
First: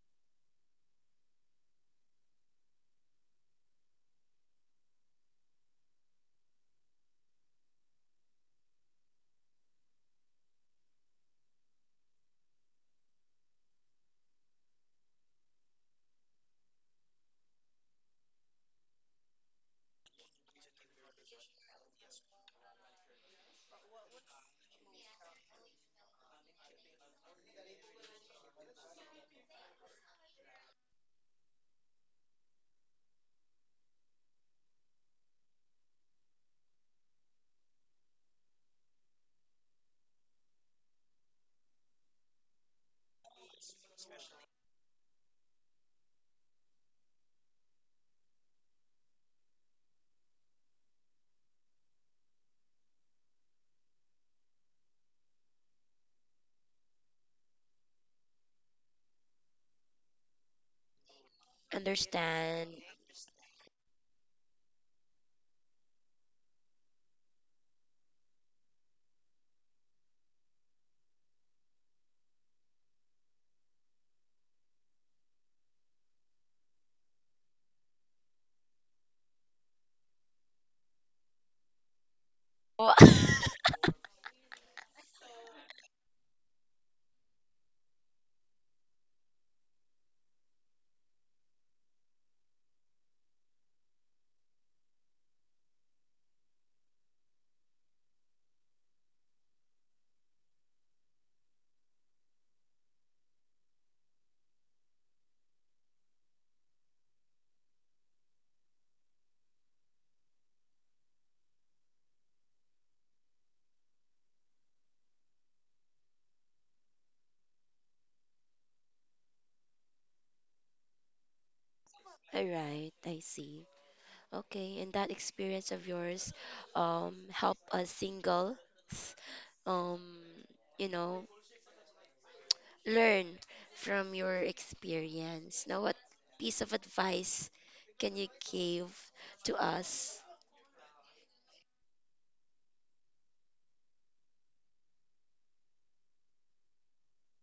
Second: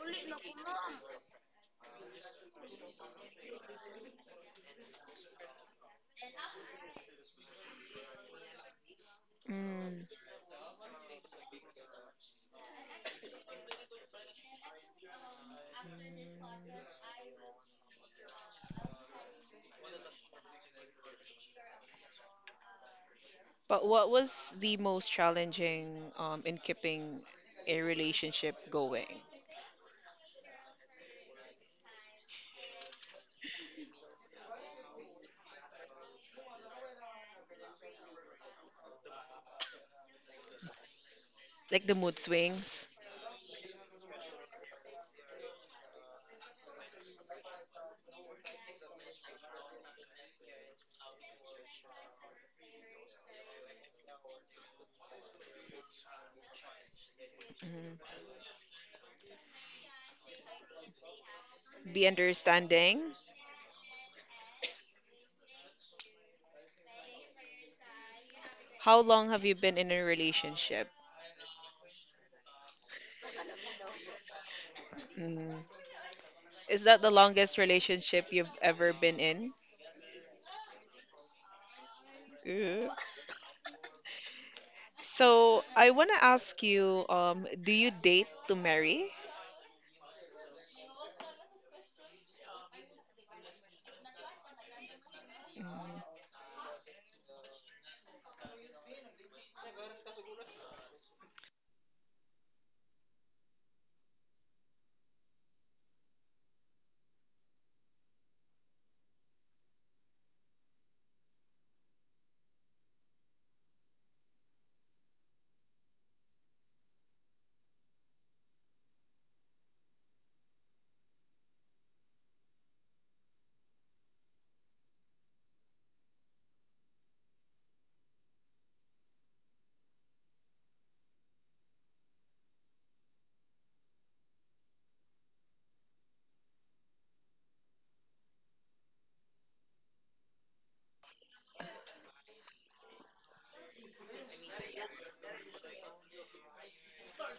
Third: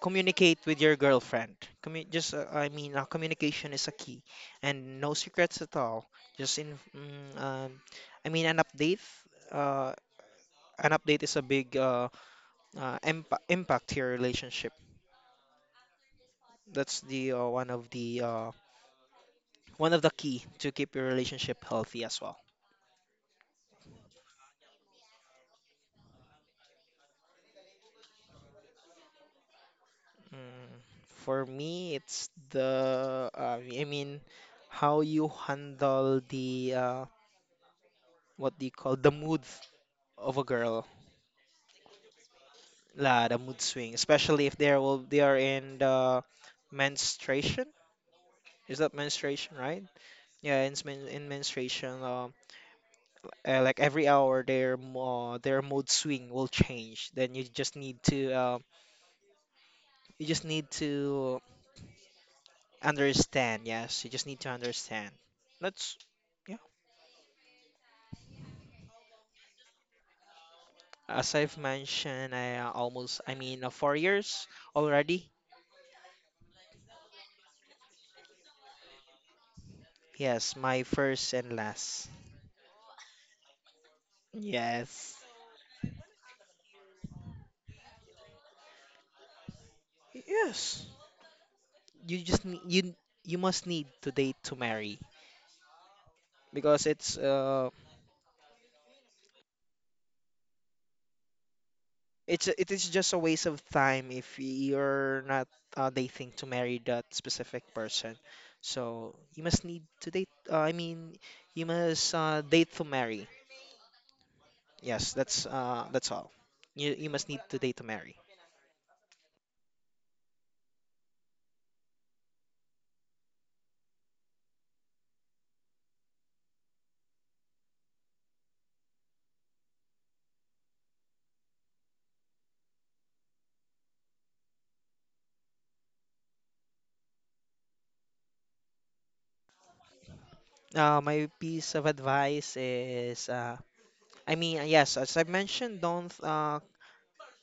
communicate with your girlfriend. I mean, communication is a key, and no secrets at all. Just in, mm, um, I mean, an update. Uh, Mm. an update is a big impact to your relationship. That's the one of the key to keep your relationship healthy as well. But what was the most challenging in keeping a relationship going? Mm, for me, it's the I mean, how you handle the what do you call the mood of a girl. Like the mood swings, The mood swing, especially if they are in the menstruation. Is that menstruation, right? Yeah, in menstruation, like every hour, their mood swing will change. Then you just need mm. to you just need to The Understand. understanding. understand. Yes, you just need to understand. That's yeah. How long have you been in a relationship? As I've mentioned, I almost I mean 4 years already. Mm. Is that the longest relationship you've ever been in? Yes, my first and last. Oh, Ugh. Yes. So I want to ask you, do you date to marry? Yes. you just ne- you must need to date to marry Mm, because it is just a waste of time if you're not dating to marry that specific person. So you must need to date. I mean, you must date to marry. Yes, that's all. You must need to date to marry. all right, I see. Okay, and that experience of yours help a single um you know, learn from your experience. Now, what piece of advice can you give to us? My piece of advice is as I mentioned, don't, uh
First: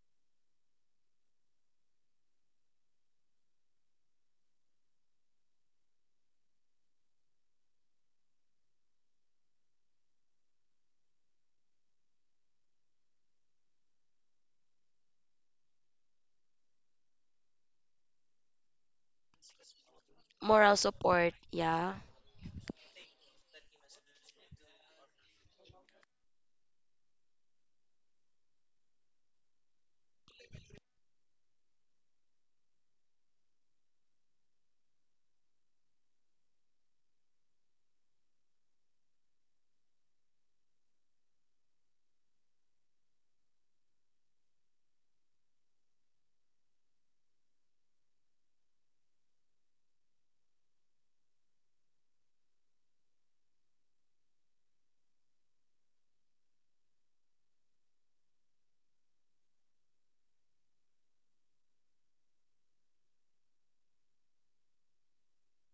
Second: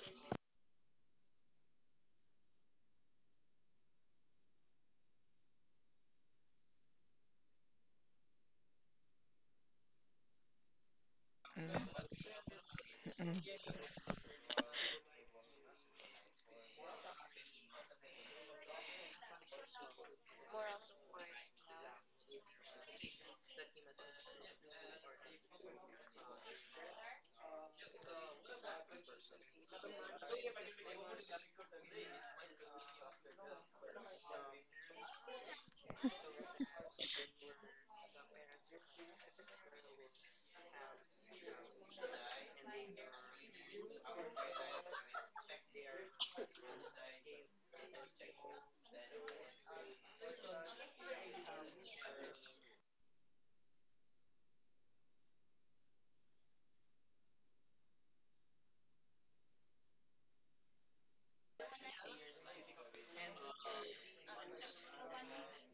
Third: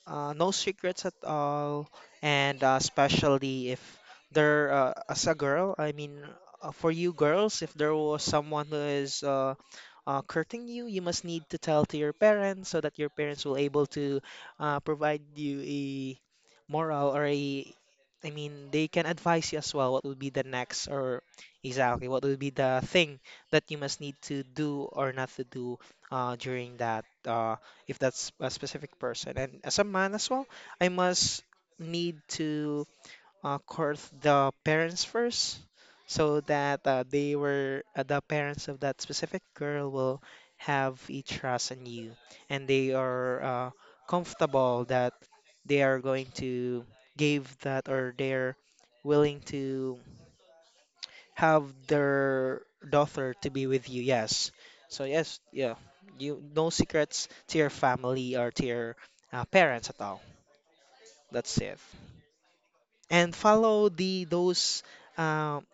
uh, no secrets at all, and especially if there, as a girl, I mean, for you girls, if there was someone who is courting you, you must need to tell to mm, your parents so that your parents will mm. able to provide you a moral or a, I mean, they can advise you as well what would be the Moral next or support, yeah. exactly what would be the thing that you must need to do or not to do during that. If that's a specific person. And as a man as well, I must need to court the parents first so that they were the parents of that specific girl will have a trust in you and they are comfortable that they are going to give that or they're willing to have their daughter to be with you. Yes. So yes, yeah. You no secrets to your family or to your parents at all. That's it. And um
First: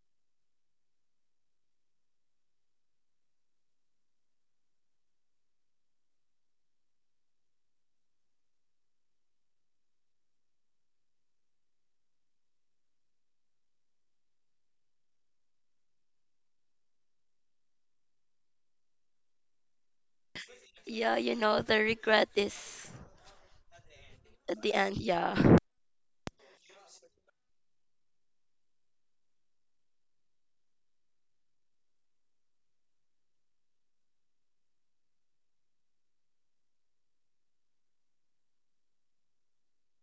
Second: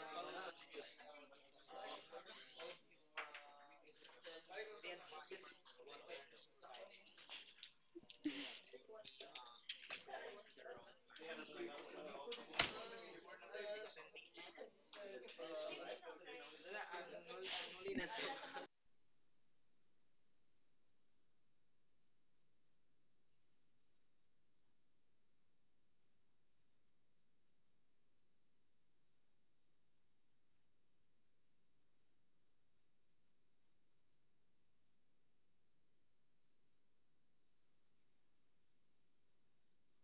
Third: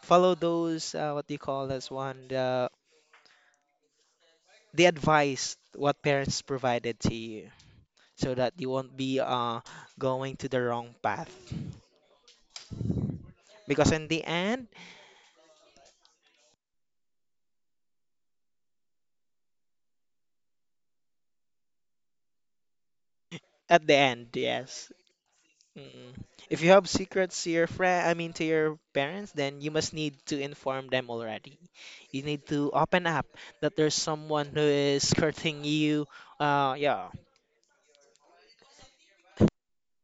follow those what do you call this one the advice what parents provided to you so that you won't be going to the wrong path. Because in the end, Yeah, you know, the regret is at the end, at the yes. end, yeah. Mm. If you have secrets to your friend, I mean to your parents, then you must need to inform them already. You need to open up that there's someone who is courting you. Yeah,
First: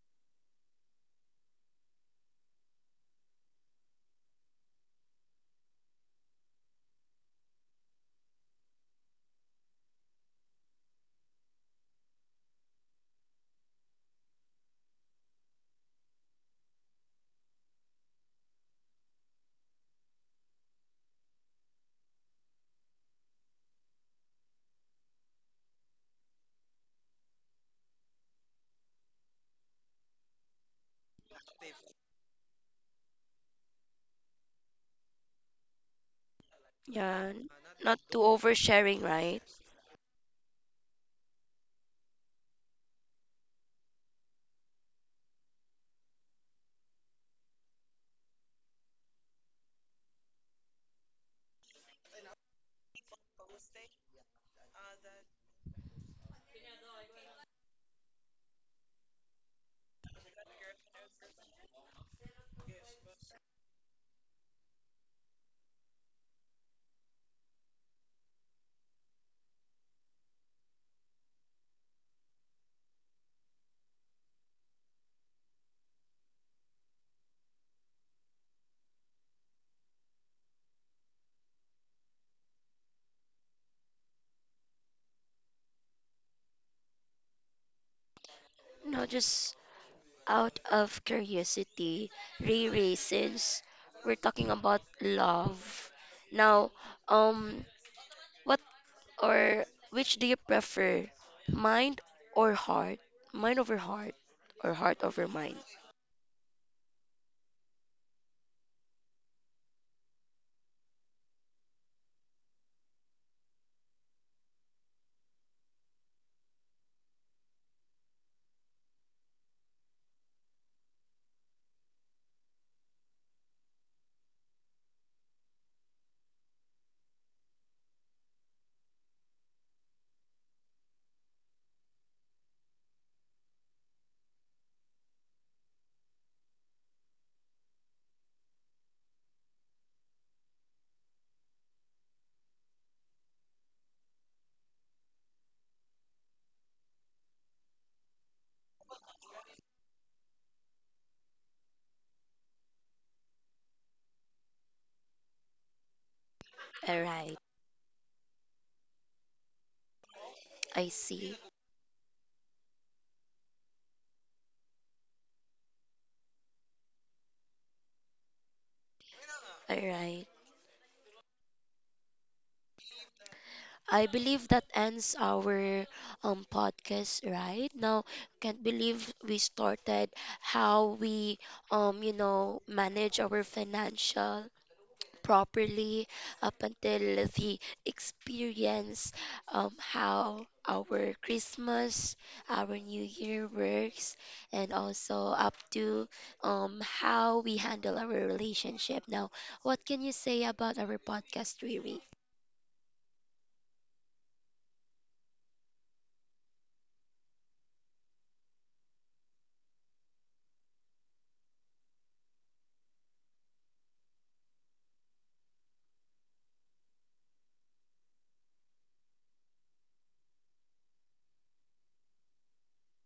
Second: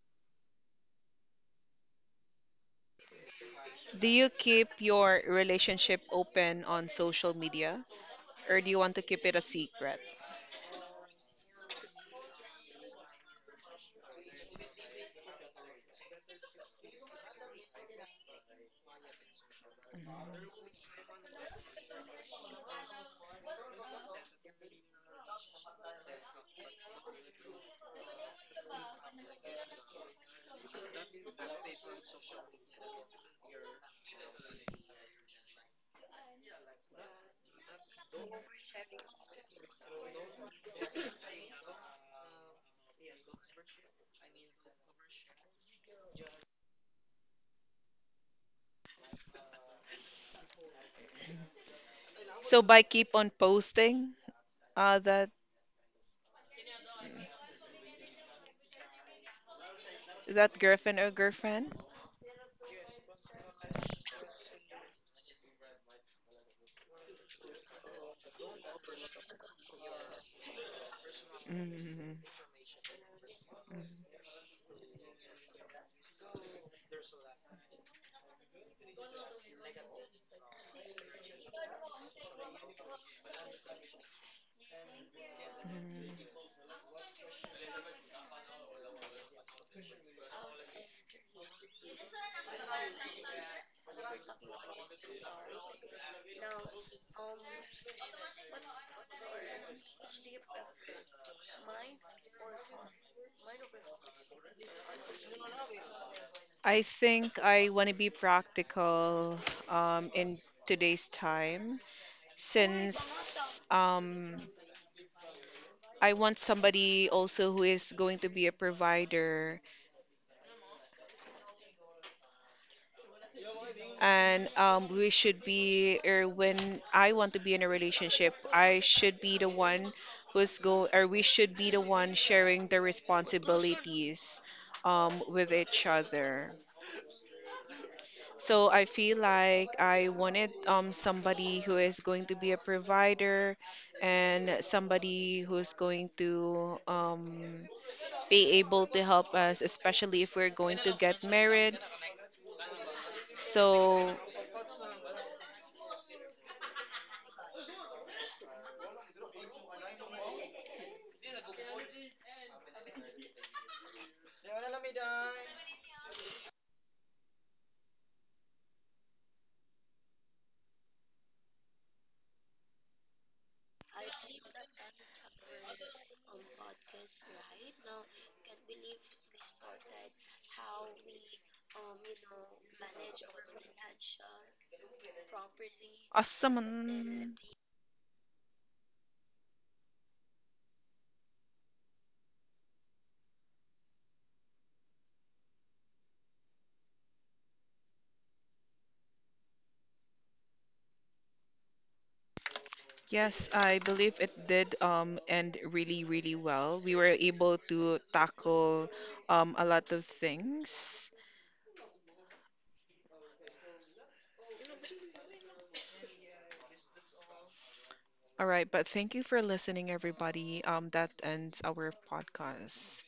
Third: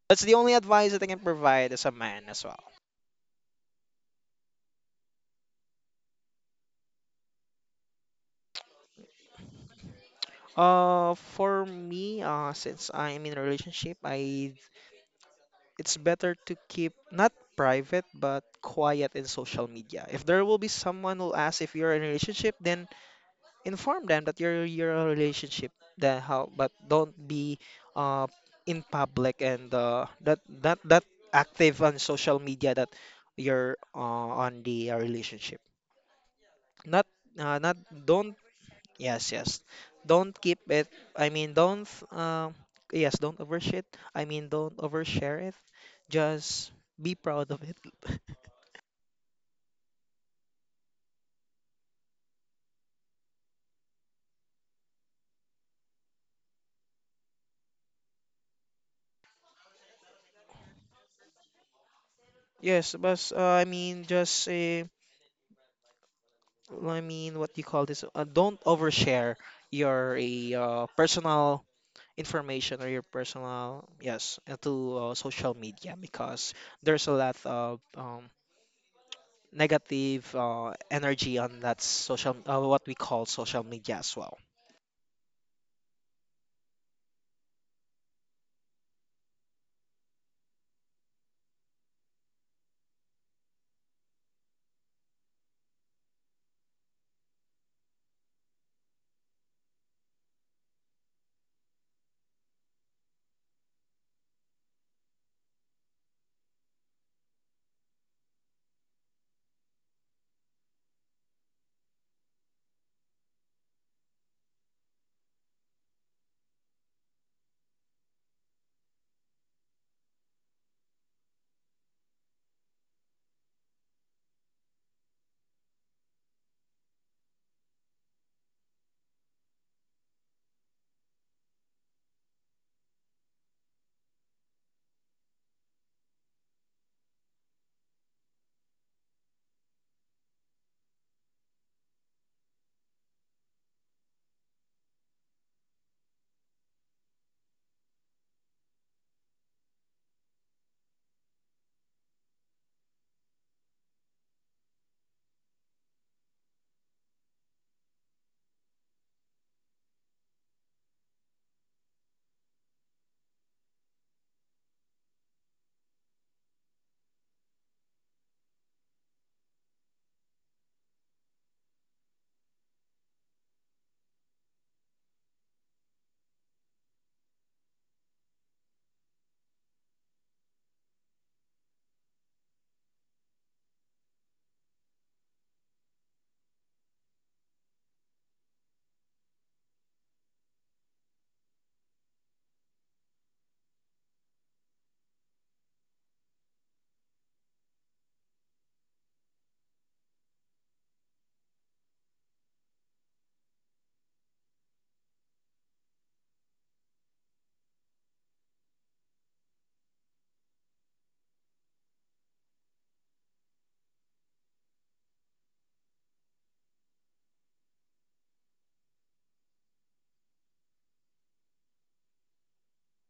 that's the only advice that I can provide as a man as well. Do you keep your relationship open on social media, or do you want to keep it a secret? For me, since I'm in a relationship, I it's better to keep not private but quiet in social media. If there will Mm-hmm. be someone who'll ask if you're in a relationship, then inform them that you're in a relationship then how but don't be uh in public and that that that active on social media that you're on the relationship, not Yeah, uh, not not too don't. oversharing, Yes, right? yes, don't keep it, I mean don't yes don't overshare it, i mean don't overshare it just be proud of it. So by keep on posting, that that girlfriend or girlfriend? Yes, but I mean just well, I mean, what do you call this? Don't overshare your personal Mm, information or your personal, mm, yes, to social media because there's a lot of negative energy on that social, what we call social media as well. mm. No, just out of curiosity, Riri, since we're talking about love. Now, um, what, or which do you prefer, mind or heart? Mind over heart or heart over mind? I think I want to be practical in today's time since I want somebody also who is going to be a provider. And we should be, or when I want to be in a relationship, I should be the one or we should be the one sharing the responsibilities with each other. So I feel like I wanted somebody who is going to be a provider and somebody who's going to be able to help us, especially if we're going to get married. So All right, I see. All right. I believe that ends our podcast right now. Can't believe we started how we you know manage our financial properly up until awesome. the experience, how our Christmas, our New Year works, and also up to how we handle our relationship. Now, what can you say about our podcast, Riri? Yes, I believe it did end really, really well. We were able to tackle a lot of things. All right, but thank you for listening, everybody. That ends our podcast.